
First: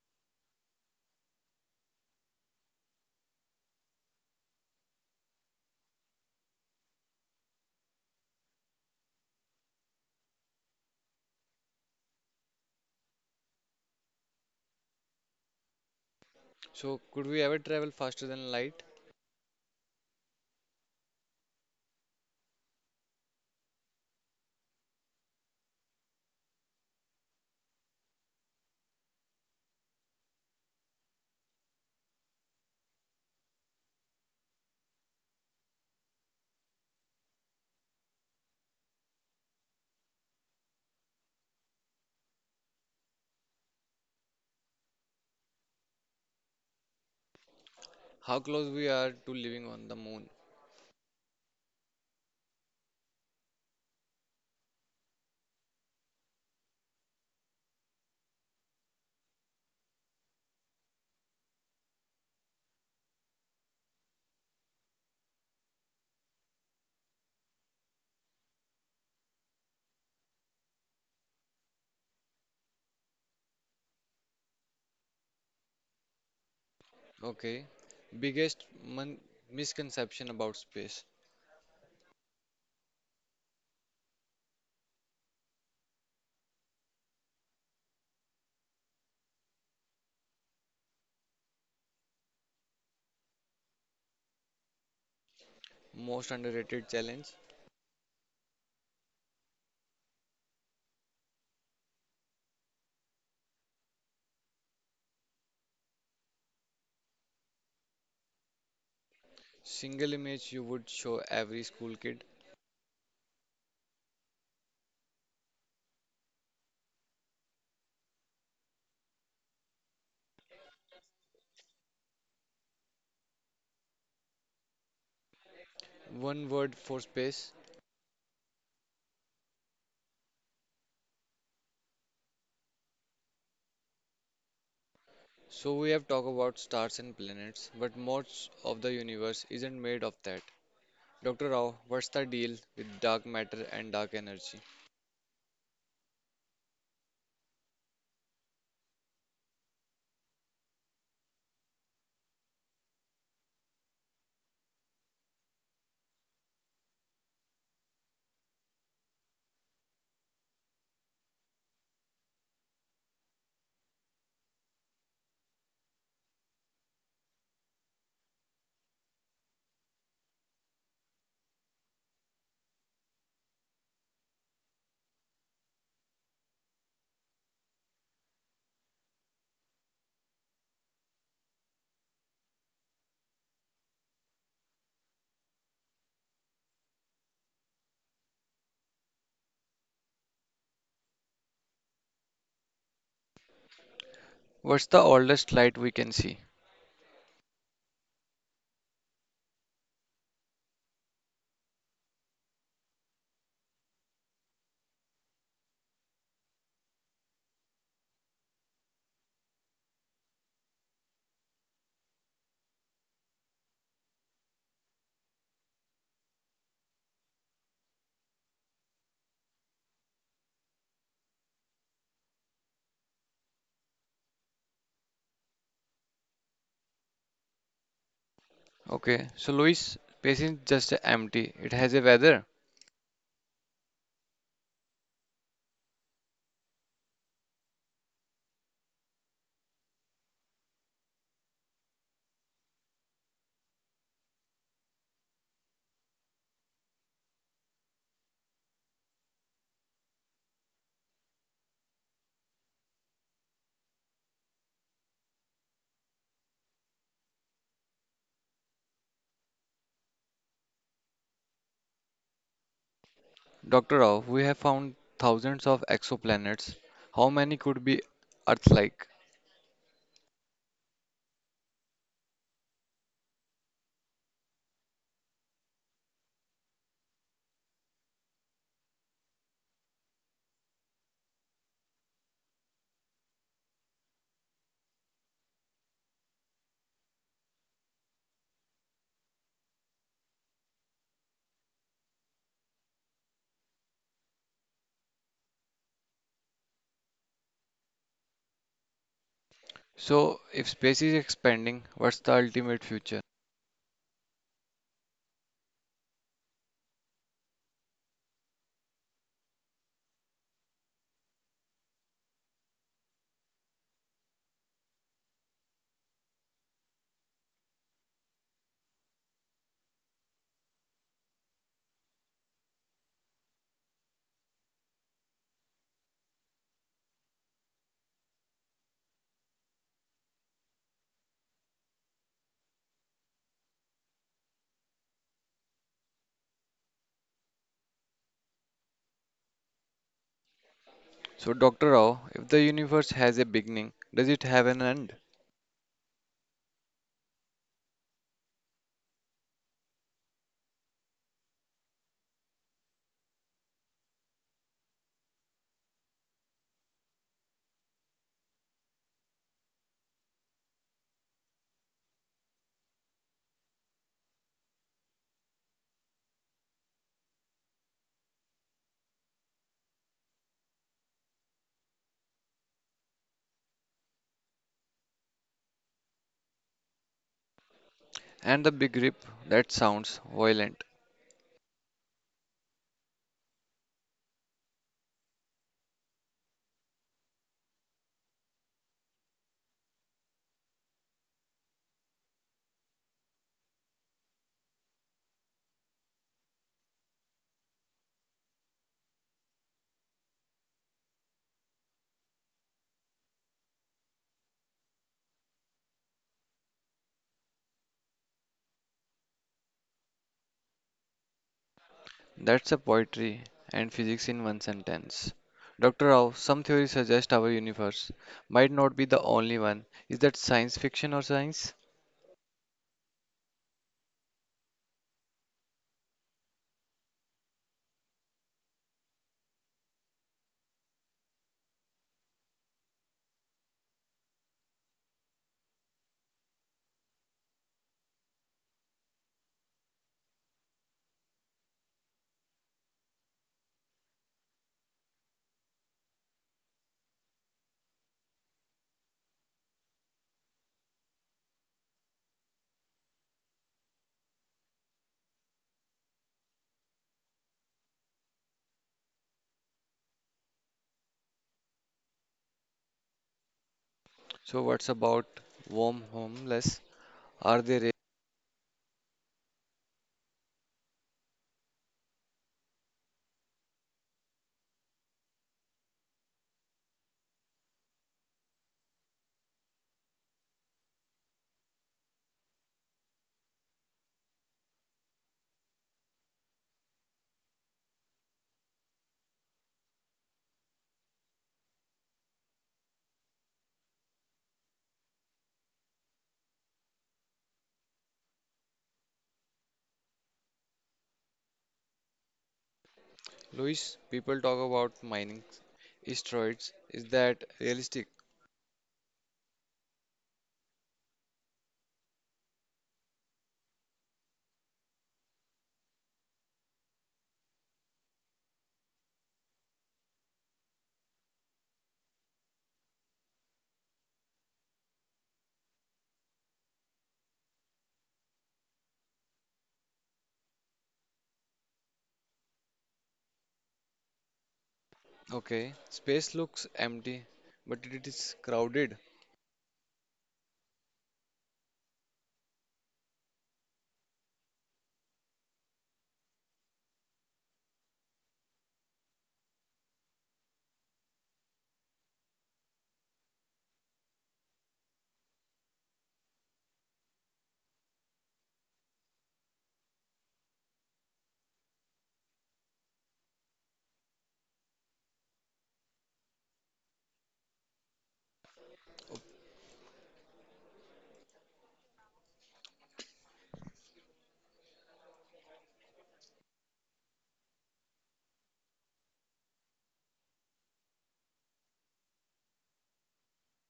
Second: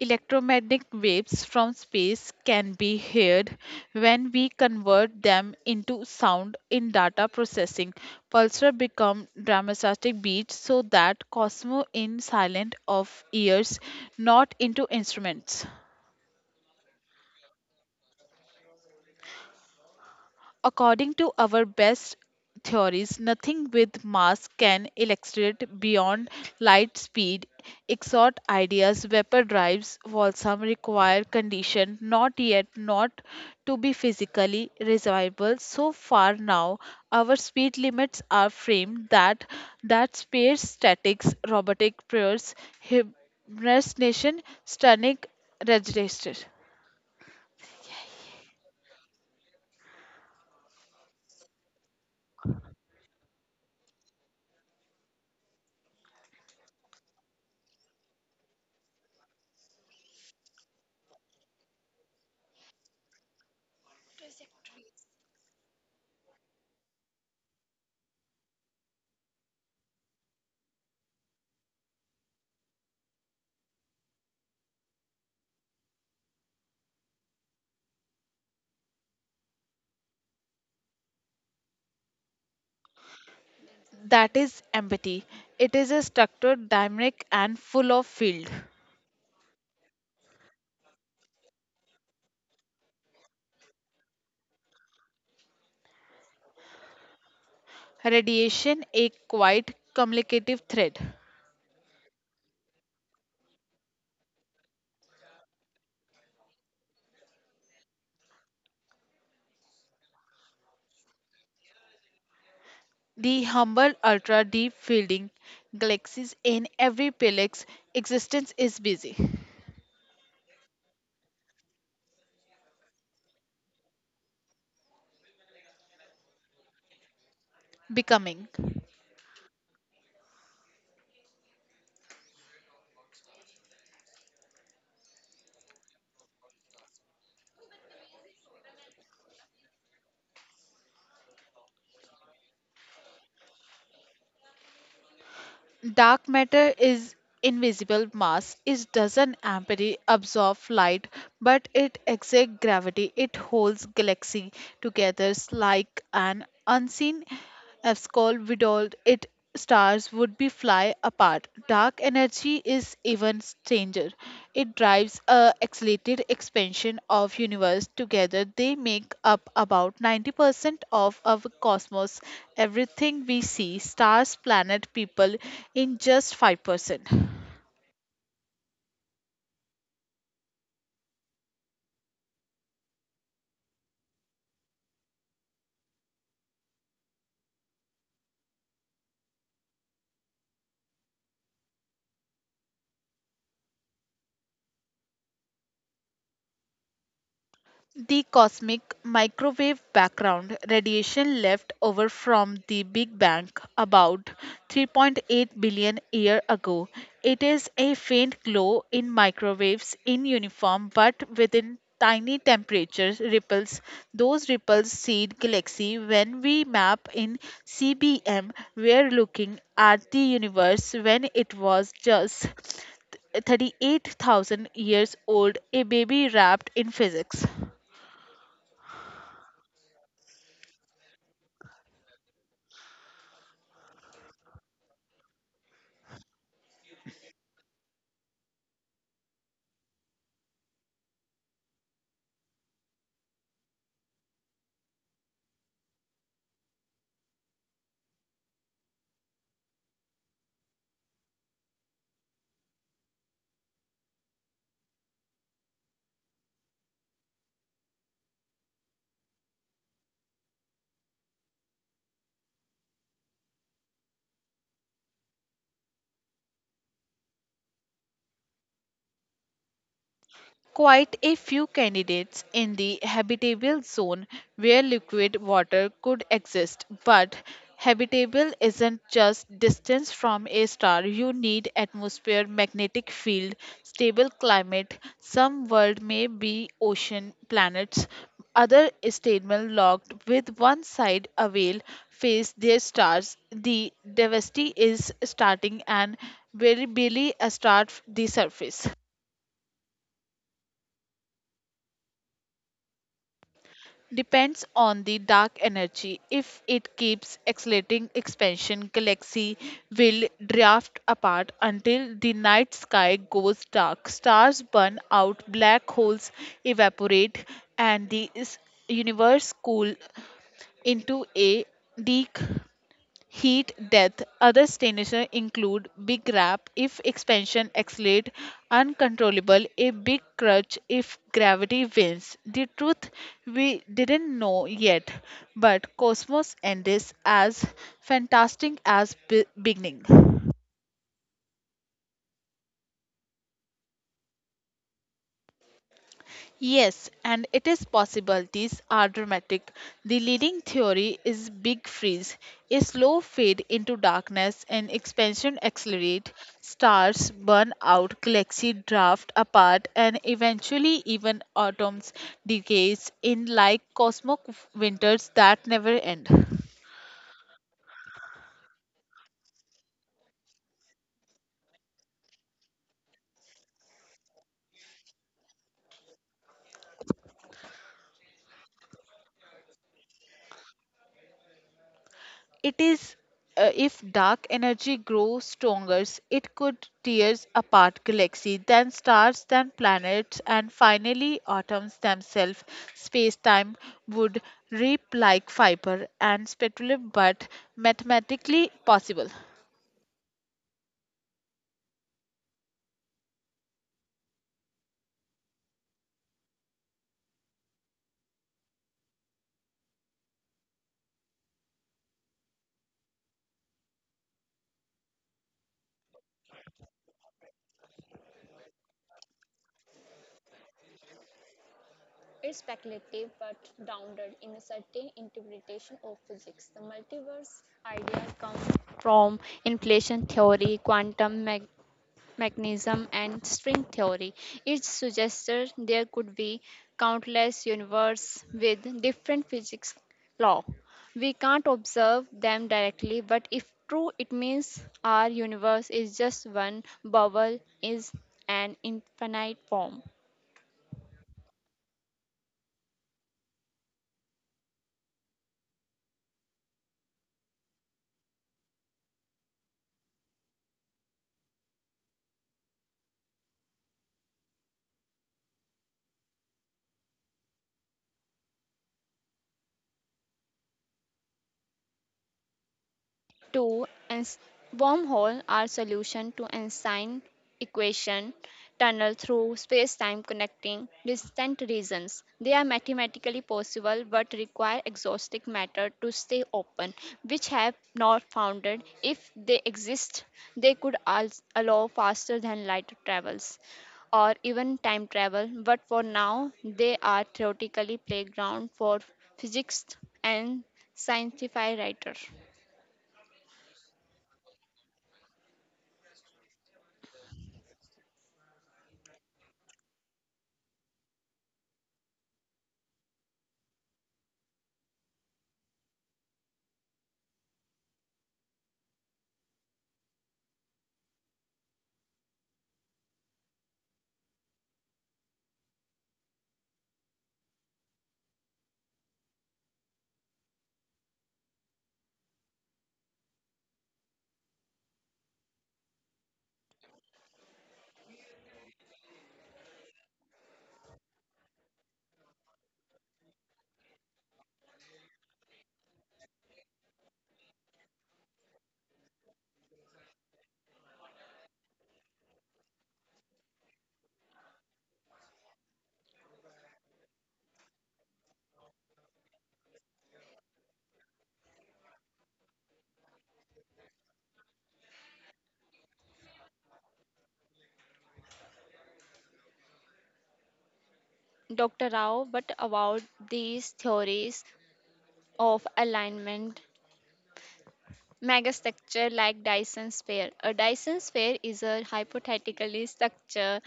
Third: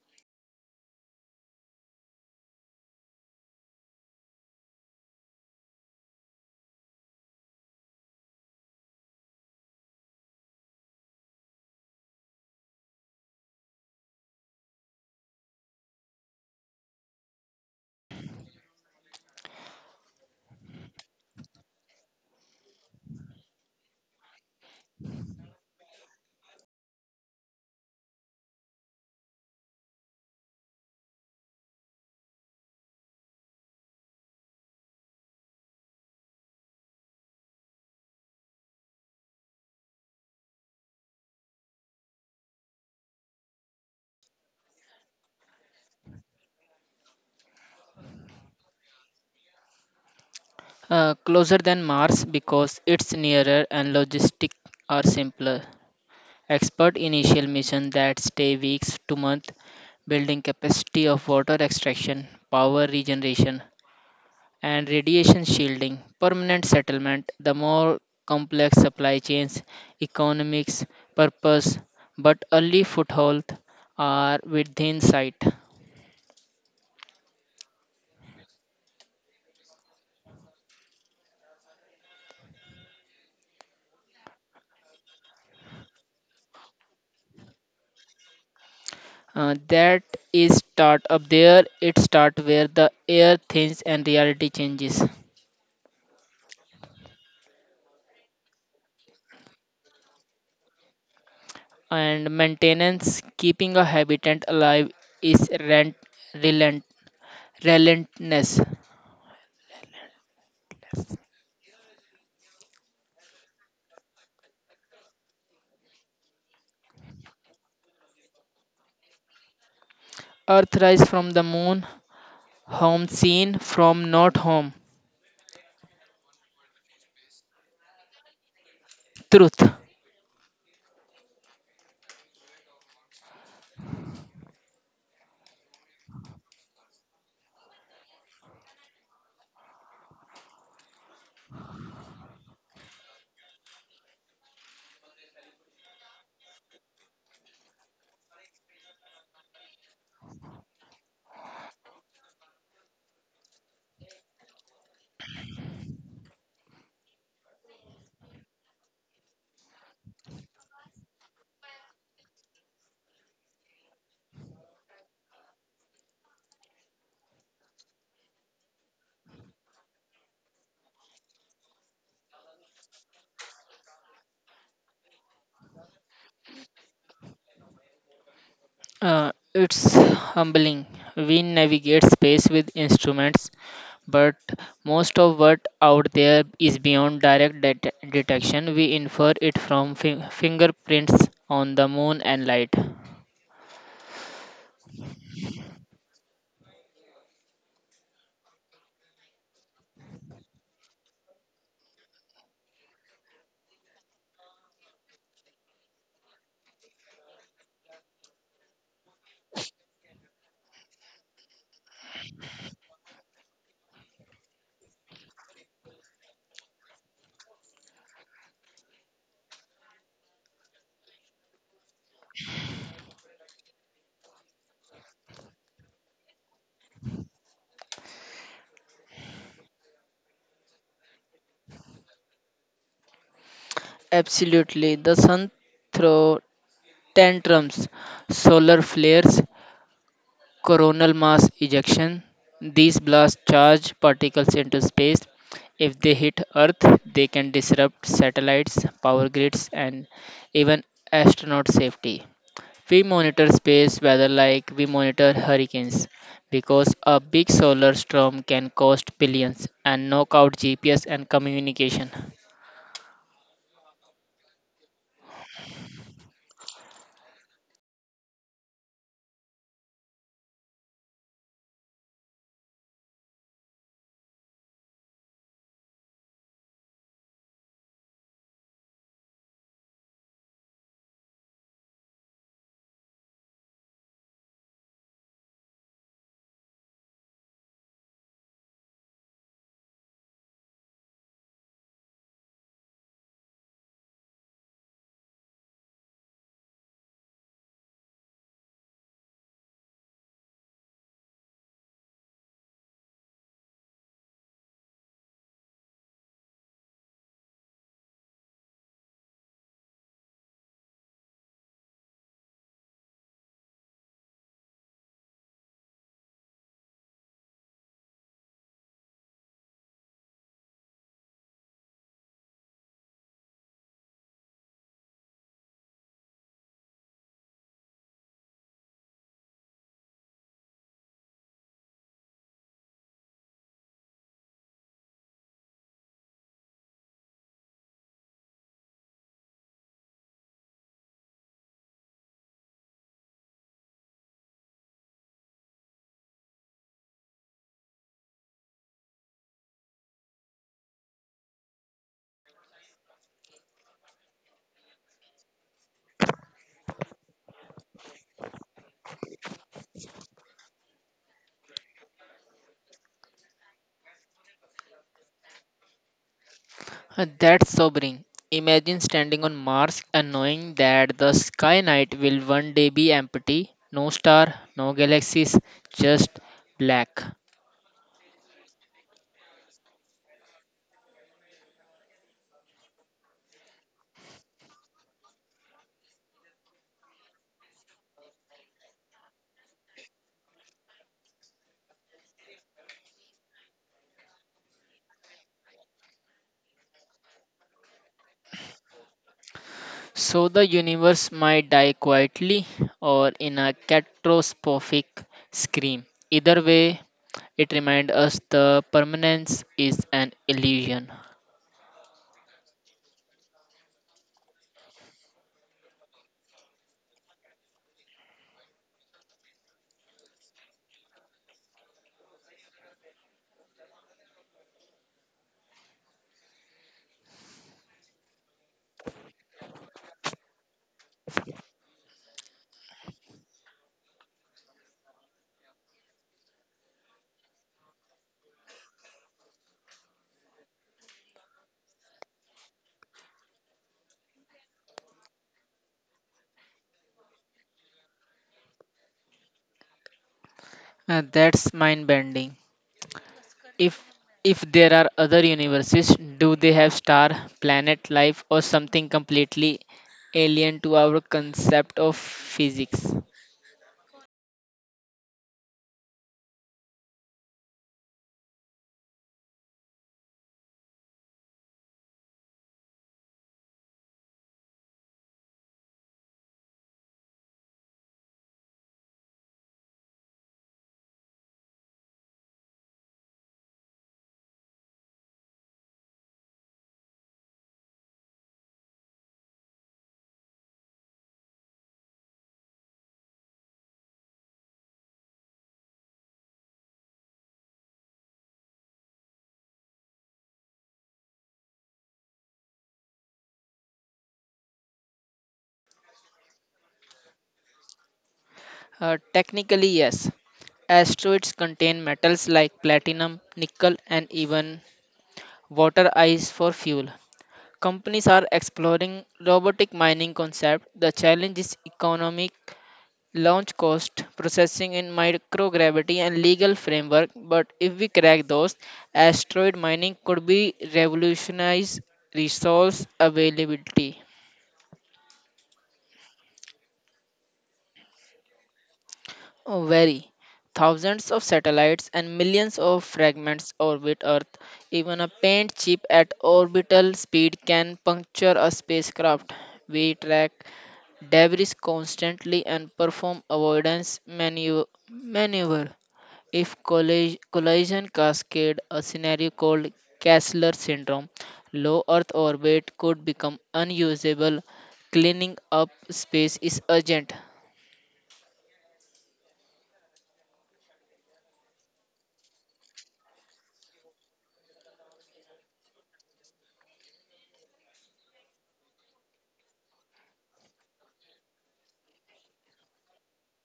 Electromagnetic waves from space can be heard when we convert them into sound in data processing. Pulsar become dramatic beats so that Cosmo in silent of ears, not into instruments.
So could we ever travel faster than light?
According to our best theories, nothing with mass can electrate beyond light speed. Exhort ideas, vapor drives, some require condition not yet not to be physically resolvable. So far now, our speed limits are framed that space statics, robotic prayers, hibernation, stunning registration.
How close we are to living on the moon?
Closer than Mars because it's nearer and logistics are simpler. Expert initial mission that stay weeks to month, building capacity of water extraction, power regeneration, and radiation shielding, permanent settlement, the more complex supply chains, economics, purpose, but early foothold are within sight.
Okay. Biggest misconception about space.
That is empathy. It is a structured, dynamic, and full of field.
That is start up there, it start where the air thins and reality changes.
Most underrated challenge.
Radiation, a quite communicative thread.
And maintenance, keeping a habitat alive is relent, relentless.
Single image you would show every school kid.
The humble ultra deep fielding galaxies in every pelex existence is busy
Earth rise from the moon, home seen from not home.
One word for space.
becoming.
Truth.
So we have talked about stars and planets, but most of the universe isn't made of that. Dr. Rao, what's the deal with dark matter and dark energy?
Dark matter is invisible mass, it doesn't absorb light, but it exerts gravity, it holds galaxy together like an unseen abscol, without it stars would be fly apart. Dark energy is even stranger. It drives a accelerated expansion of universe. Together they make up about 90% of our cosmos. Everything we see, stars, planet, people in just 5%.
It's humbling. We navigate space with instruments, but most of what out there is beyond direct detection. We infer it from fingerprints on the moon and light.
What's the oldest light we can see?
The cosmic microwave background radiation left over from the Big Bang about 3.8 billion years ago. It is a faint glow in microwaves in uniform but within tiny temperature ripples. Those ripples seed galaxy when we map in CBM we're looking at the universe when it was just 38,000 years old, a baby wrapped in physics.
Okay, so Luis, space is just empty. It has a weather.
Absolutely. The sun throws tantrums, solar flares, coronal mass ejection. These blast charge particles into space. If they hit Earth, they can disrupt satellites, power grids, and even astronaut safety. We monitor space weather like we monitor hurricanes because a big solar storm can cost billions and knock out GPS and communication.
Dr. Rao, we have found thousands of exoplanets. How many could be Earth-like?
Quite a few candidates in the habitable zone where liquid water could exist, but habitable isn't just distance from a star. You need atmosphere, magnetic field, stable climate. Some world may be ocean planets, other stable locked with one side away face their stars. The diversity is starting and very barely start the surface.
So if space is expanding, what's the ultimate future?
Depends on the dark energy. If it keeps accelerating expansion, galaxy will drift apart until the night sky goes dark. Stars burn out, black holes evaporate, and the universe cool into a leak heat death. Other destinations include big rap if expansion accelerates uncontrollable, a big crutch if gravity wins. The truth we didn't know yet, but Cosmos ends as fantastic as beginning.
So Dr. Rao, if the universe has a beginning, does it have an end?
Yes, and it is possible these are dramatic. The leading theory is big freeze, a slow fade into darkness and expansion accelerate, stars burn out, galaxy drift apart and eventually even atoms decays in like cosmic winters that never end.
Huh, that's sobering. Imagine standing on Mars and knowing that the sky night will one day be empty, no star, no galaxies, just black.
And the big rip, that sounds violent.
It is if dark energy grows stronger, it could tear apart galaxies, then stars, then planets, and finally atoms themselves. Space-time would rip like fiber and speculative, but mathematically possible.
So the universe might die quietly or in a catastrophic scream. Either way, it reminds us the permanence is an illusion.
That's a poetry and physics in one sentence. Dr. Rao, some theories suggest our universe might not be the only one. Is that science fiction or science?
It's speculative but grounded in a certain interpretation of physics. The multiverse idea comes from inflation theory, quantum me. Mechanism and string theory. It suggested there could be countless universes with different physics law. We can't observe them directly, but if true, it means our universe is just one bubble is an infinite form.
That's mind bending. If if there are other universes, do they have star, planet life or something completely alien to our concept of physics?
So what's about wormholes? Are they real?
Two, wormhole are solution to Einstein equation tunnel through space-time connecting distant regions. They are mathematically possible but require exhaustive matter to stay open, which have not founded. If they exist, they could allow faster than light travels or even time travel, but for now they are theoretically playground for physicists and scientific writers.
Luis, people talk about mining asteroids. Is that realistic?
Technically, yes. Asteroids contain metals like platinum, nickel, and even water ice for fuel. Companies are exploring robotic mining concept. The challenge is economic launch cost, processing in microgravity, and legal framework. But if we crack those, asteroid mining could be revolutionize resource availability.
Okay, space looks empty, but it is crowded.
Oh, very. Thousands of satellites and millions of fragments orbit Earth. Even a paint chip at orbital speed can puncture a spacecraft. We track debris constantly and perform avoidance maneuver. If collision cascade, a scenario called Kessler syndrome, low Earth orbit could become unusable. Cleaning up space is urgent.
Dr. Rao, but about these theories of alignment. Megastructure like Dyson sphere. A Dyson sphere is a hypothetical structure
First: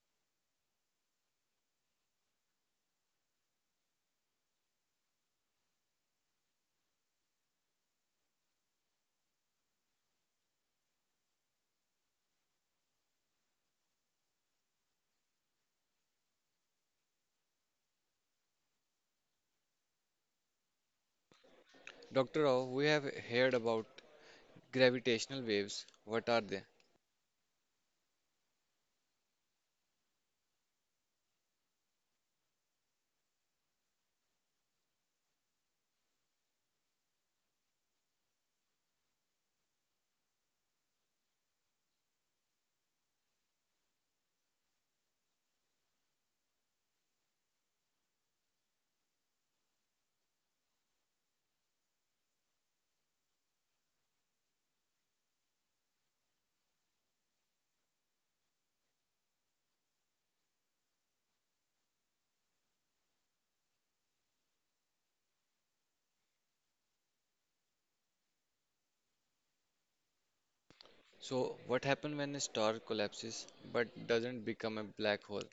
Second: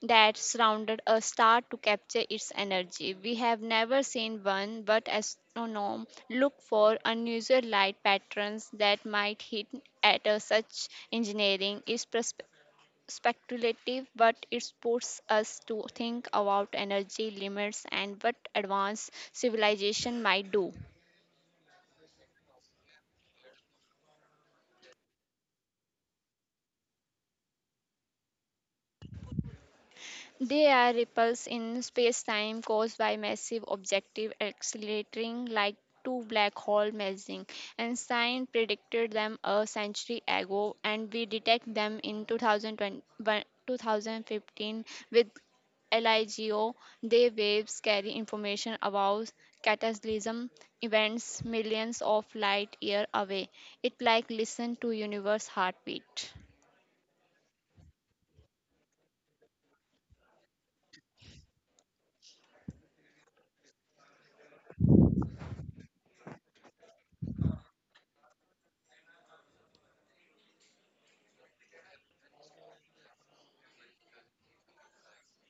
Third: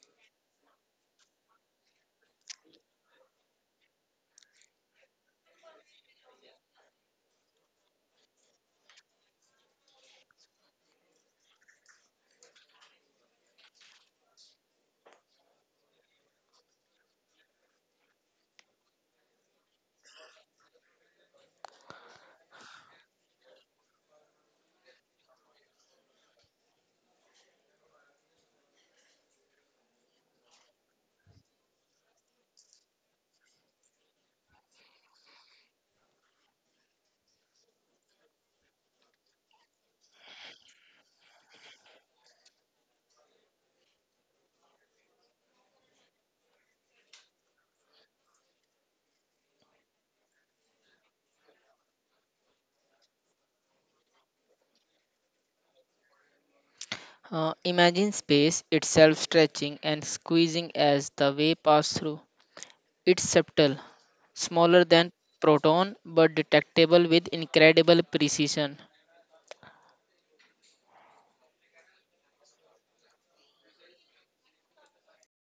that surrounded a star to capture its energy. We have never seen one, but astronomers look for unusual light patterns that might hint at a such engineering is speculative, but it forces us to think about energy limits and what advanced civilization might do.
Dr. Rao, we have heard about gravitational waves. What are they?
They are ripples in space-time caused by massive objective accelerating like two black hole merging, and science predicted them a century ago, and we detect them in 2020, 2015 with LIGO. They waves carry information about cataclysm events millions of light year away. It like listen to universe heartbeat.
Imagine space itself stretching and squeezing as the wave passes through. It's subtle, smaller than proton, but detectable with incredible precision.
So, what happens when a star collapses but doesn't become a black hole?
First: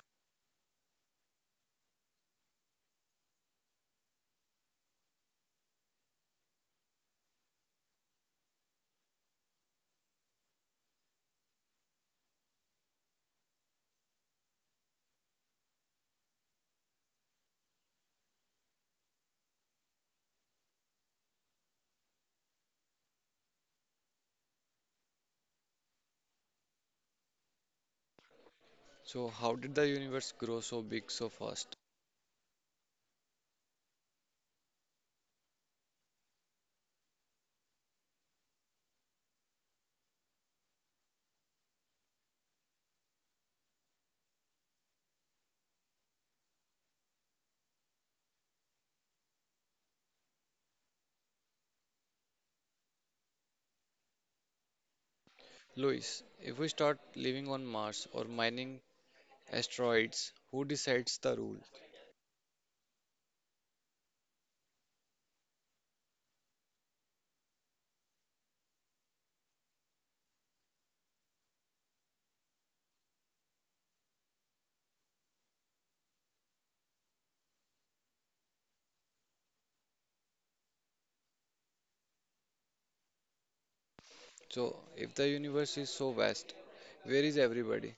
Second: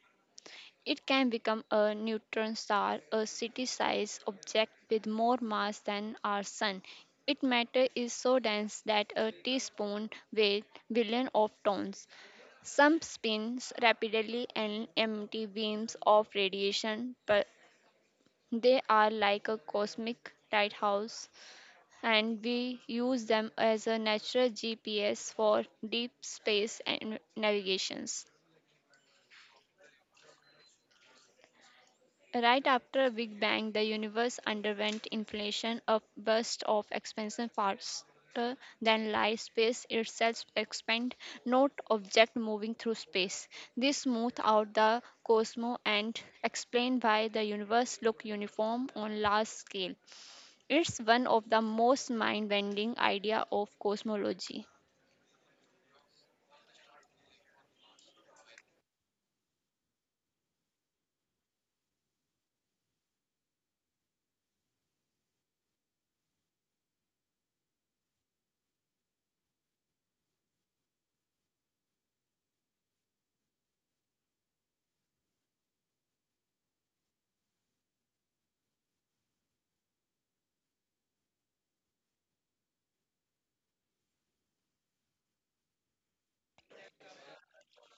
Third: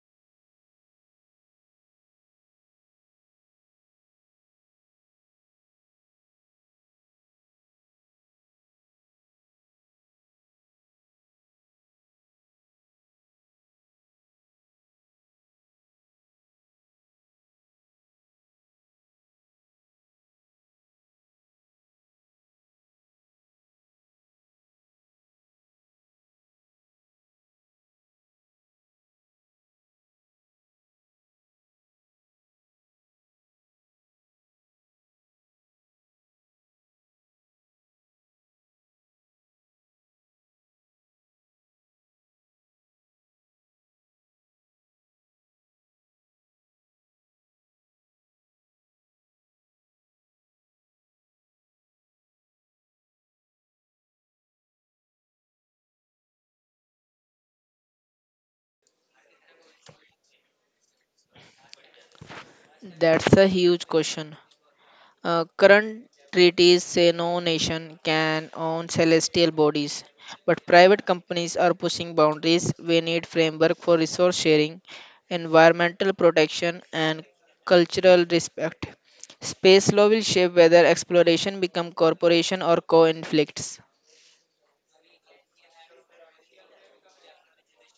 It can become a neutron star, a city-sized object with more mass than our sun. Its matter is so dense that a teaspoon weighs billions of tons. Some spins rapidly and emit beams of radiation, but they are like a cosmic lighthouse, and we use them as a natural GPS for deep space and navigations.
So, how did the universe grow so big so fast?
Right after Big Bang, the universe underwent inflation, a burst of expansion faster than light. Space itself expand, not object moving through space. This smoothed out the cosmos and explain why the universe look uniform on large scale. It's one of the most mind-bending idea of cosmology.
Louis, if we start living on Mars or mining asteroids, who decides the rule?
That's a huge question. Current treaties say no nation can own celestial bodies, but private companies are pushing boundaries. We need framework for resource sharing, environmental protection, and cultural respect. Space law will shape whether exploration become corporation or co-inflicts.
So, if the universe is so vast, where is everybody?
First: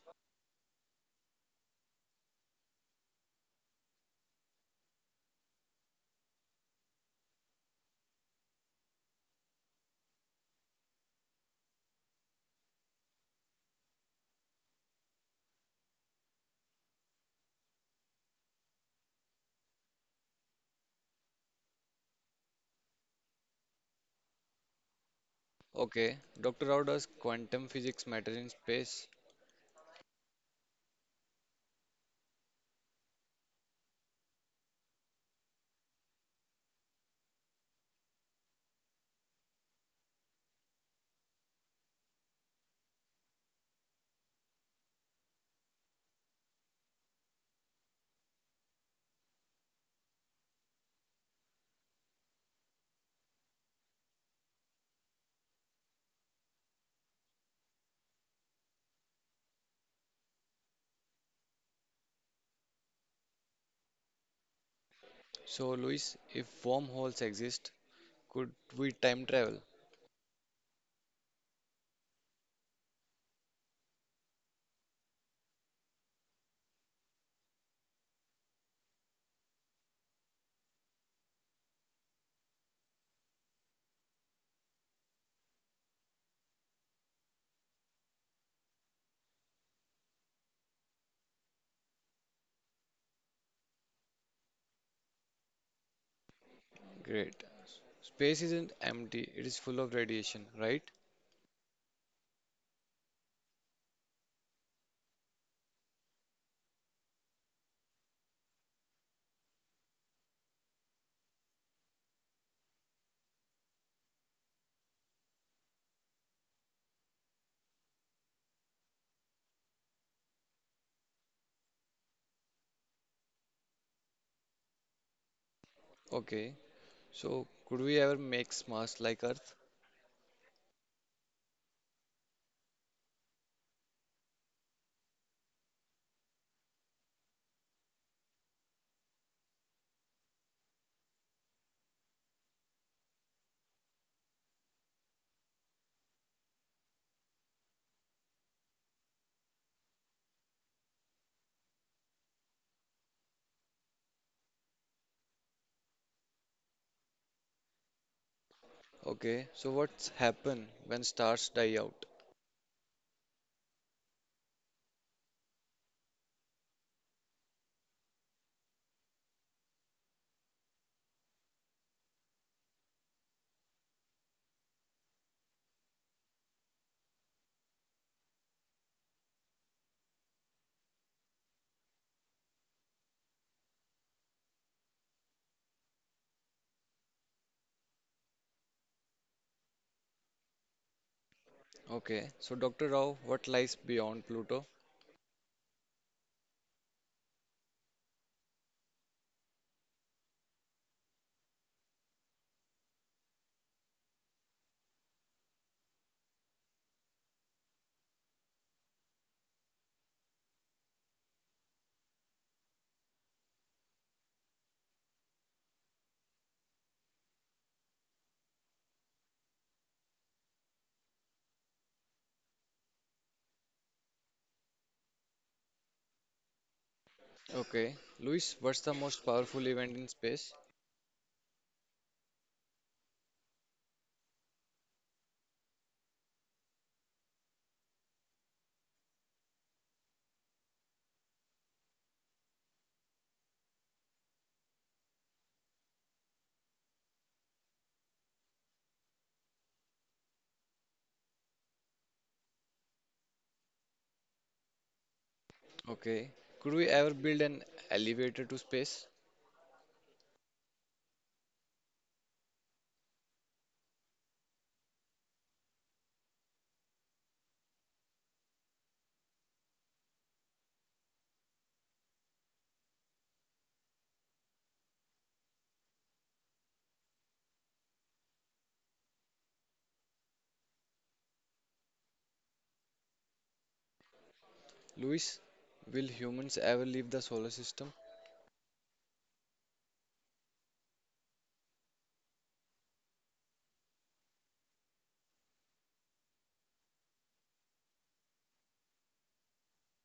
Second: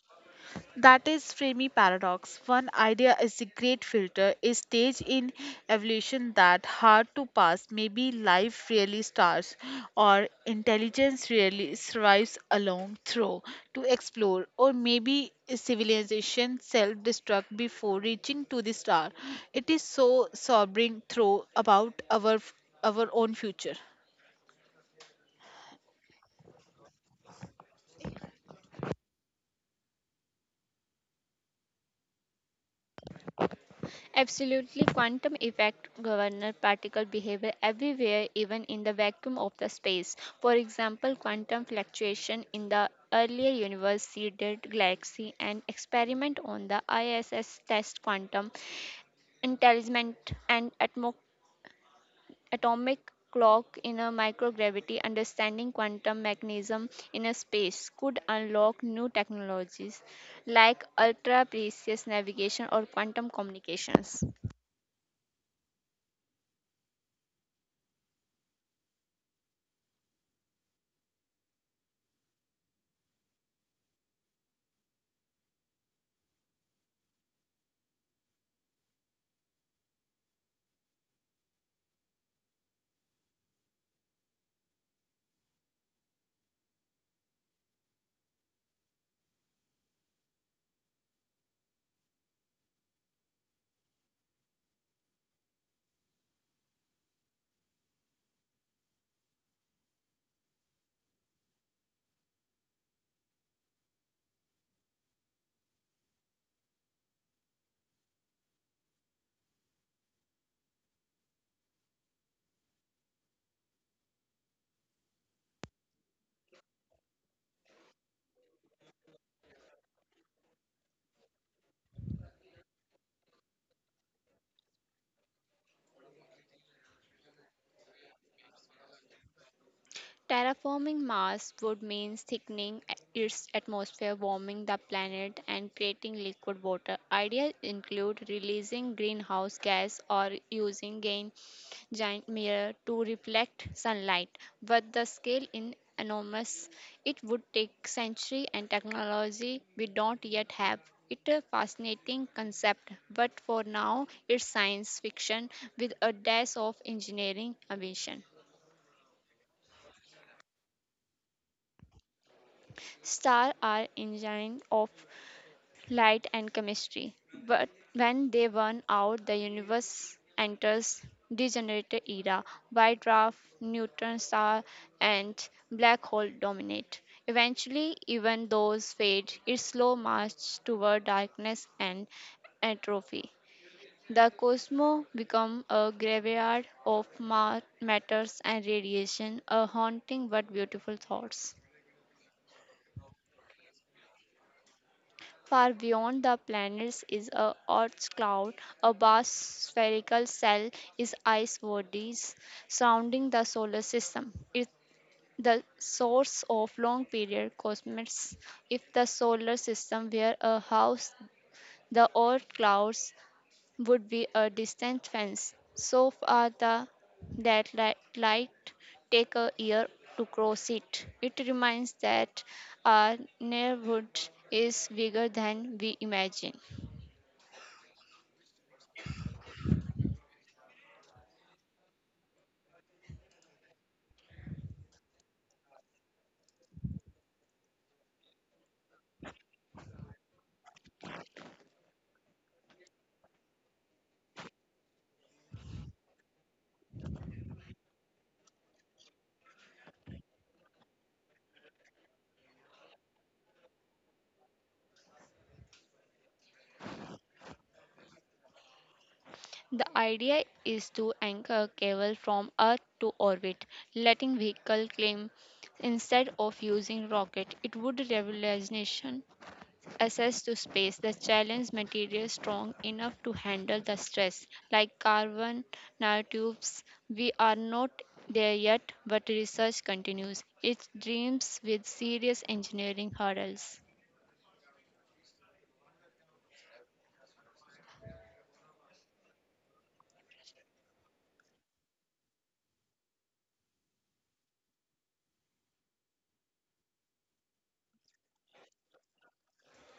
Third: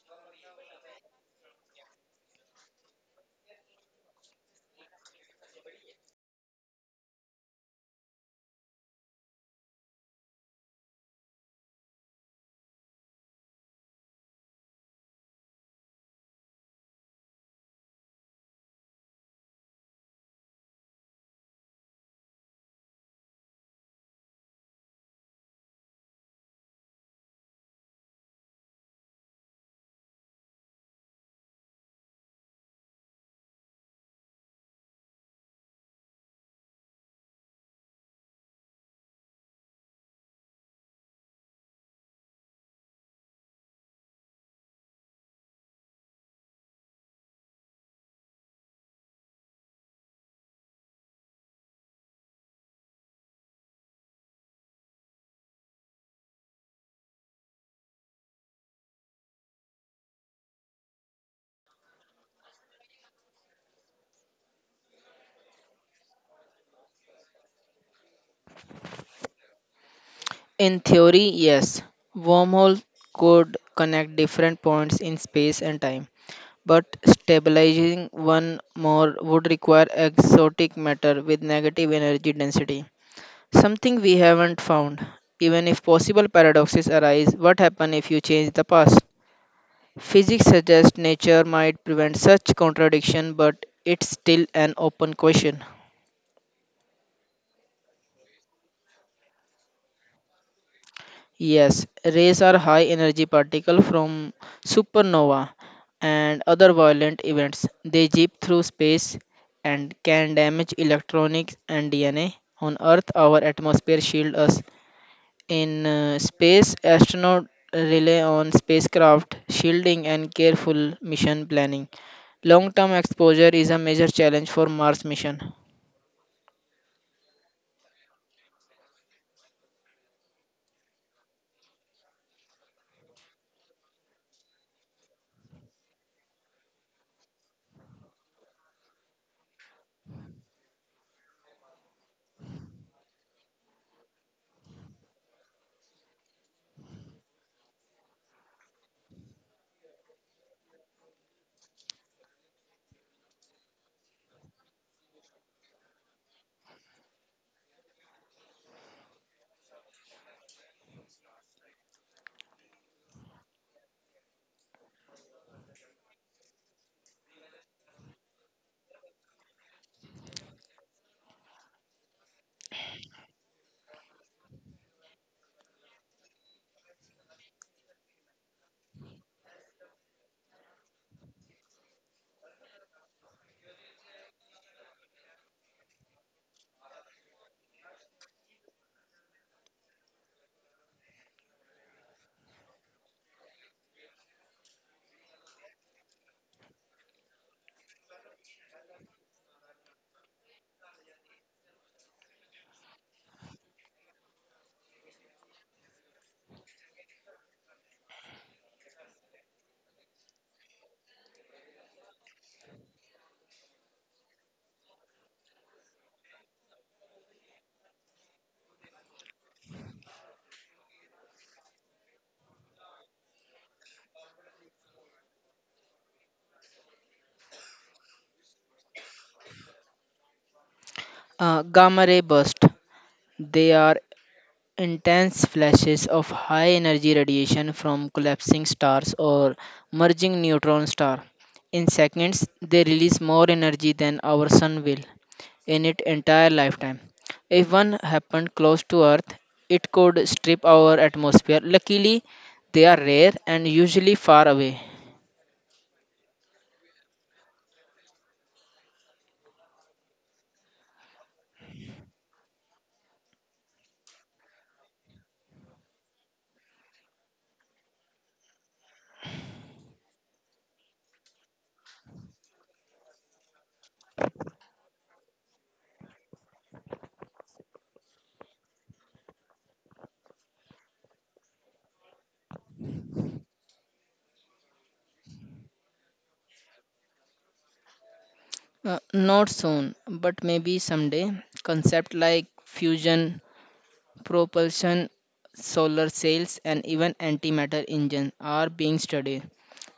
That is Fermi paradox. One idea is a great filter, a stage in evolution that hard to pass. Maybe life really starts, or intelligence really survives along through to explore, or maybe civilization self-destruct before reaching to the star. It is so sobering through about our own future.
Okay, Dr. Rao, does quantum physics matter in space?
Absolutely, quantum effect govern particle behavior everywhere, even in the vacuum of the space. For example, quantum fluctuation in the earlier universe seeded galaxy and experiment on the ISS test quantum entanglement and atomic clock in a microgravity understanding quantum mechanism in a space could unlock new technologies like ultra precise navigation or quantum communications.
So, Louis, if wormholes exist, could we time travel?
In theory, yes, wormhole could connect different points in space and time, but stabilizing one more would require exotic matter with negative energy density, something we haven't found. Even if possible paradoxes arise, what happens if you change the past? Physics suggests nature might prevent such contradiction, but it's still an open question.
Great. Space isn't empty, it is full of radiation, right?
Yes, rays are high energy particles from supernova and other violent events. They zip through space and can damage electronics and DNA. On Earth, our atmosphere shields us. In space, astronauts rely on spacecraft shielding and careful mission planning. Long-term exposure is a major challenge for Mars mission.
Okay. So, could we ever make Mars like Earth?
Terraforming Mars would mean thickening its atmosphere, warming the planet, and creating liquid water. Ideas include releasing greenhouse gas or using gain giant mirror to reflect sunlight, but the scale is enormous. It would take centuries and technology we don't yet have. It's a fascinating concept, but for now it's science fiction with a dash of engineering ambition.
Okay, so what's happen when stars die out?
Stars are engines of light and chemistry, but when they burn out, the universe enters degenerate era. White dwarf, neutron star, and black hole dominate. Eventually, even those fade. Its slow march toward darkness and atrophy. The cosmos become a graveyard of matters and radiation, a haunting but beautiful thoughts.
Okay, so Dr. Rao, what lies beyond Pluto?
Far beyond the planets is a Earth's cloud. A vast spherical cell is ice bodies surrounding the solar system. It the source of long period cosmics. If the solar system were a house, the Earth clouds would be a distant fence. So far, the that light take a year to cross it. It reminds that our neighborhood is bigger than we imagine.
Okay, Luis, what's the most powerful event in space?
Gamma ray burst. They are intense flashes of high energy radiation from collapsing stars or merging neutron star. In seconds, they release more energy than our sun will in its entire lifetime. If one happened close to Earth, it could strip our atmosphere. Luckily, they are rare and usually far away.
Okay, could we ever build an elevator to space?
The idea is to anchor cable from Earth to orbit, letting vehicle climb instead of using rocket. It would revolution access to space the challenge material strong enough to handle the stress like carbon nanotubes we are not there yet but research continues it dreams with serious engineering hurdles.
Luis, will humans ever leave the solar system?
Not soon, but maybe someday. Concept like fusion propulsion, solar sails, and even antimatter engines are being studied.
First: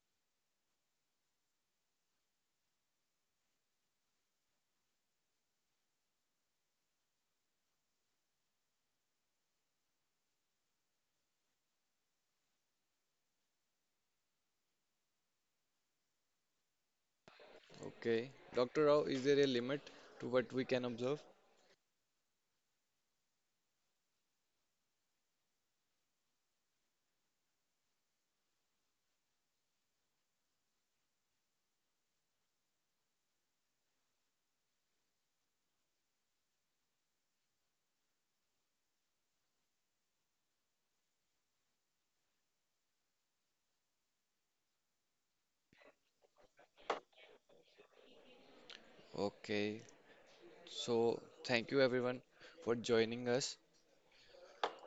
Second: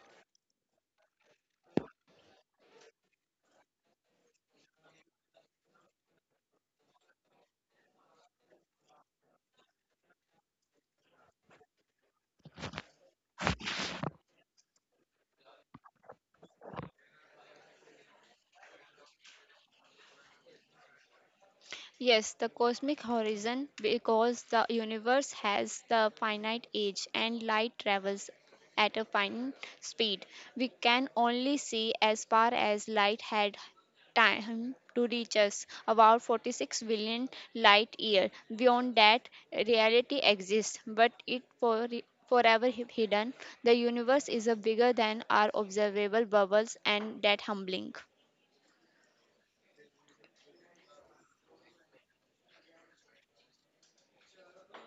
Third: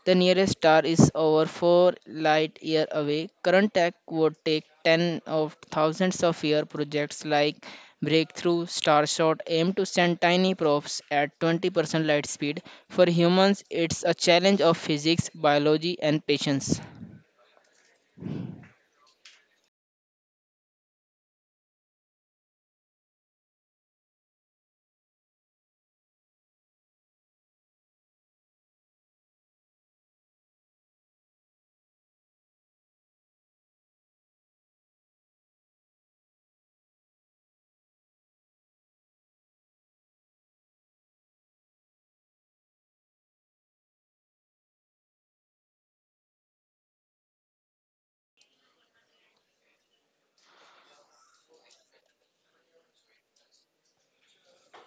The nearest star is over 4 light years away. Current tech would take 10 of thousands of year projects like Breakthrough Starshot aim to send tiny probes at 20% light speed. For humans, it's a challenge of physics, biology, and patience.
Okay, Dr. Rao, is there a limit to what we can observe?
Yes, the cosmic horizon, because the universe has the finite age and light travels at a finite speed. We can only see as far as light had time to reach us, about 46 billion light year. Beyond that, reality exists, but it forever hidden. The universe is a bigger than our observable bubbles and that humbling.
Okay, so thank you everyone for joining us.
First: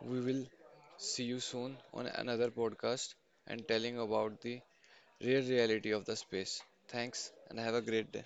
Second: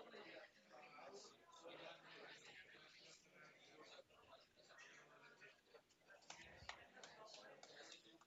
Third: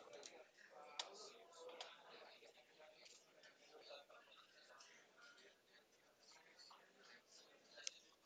We will see you soon on another podcast and telling about the real reality of the space. Thanks and have a great day.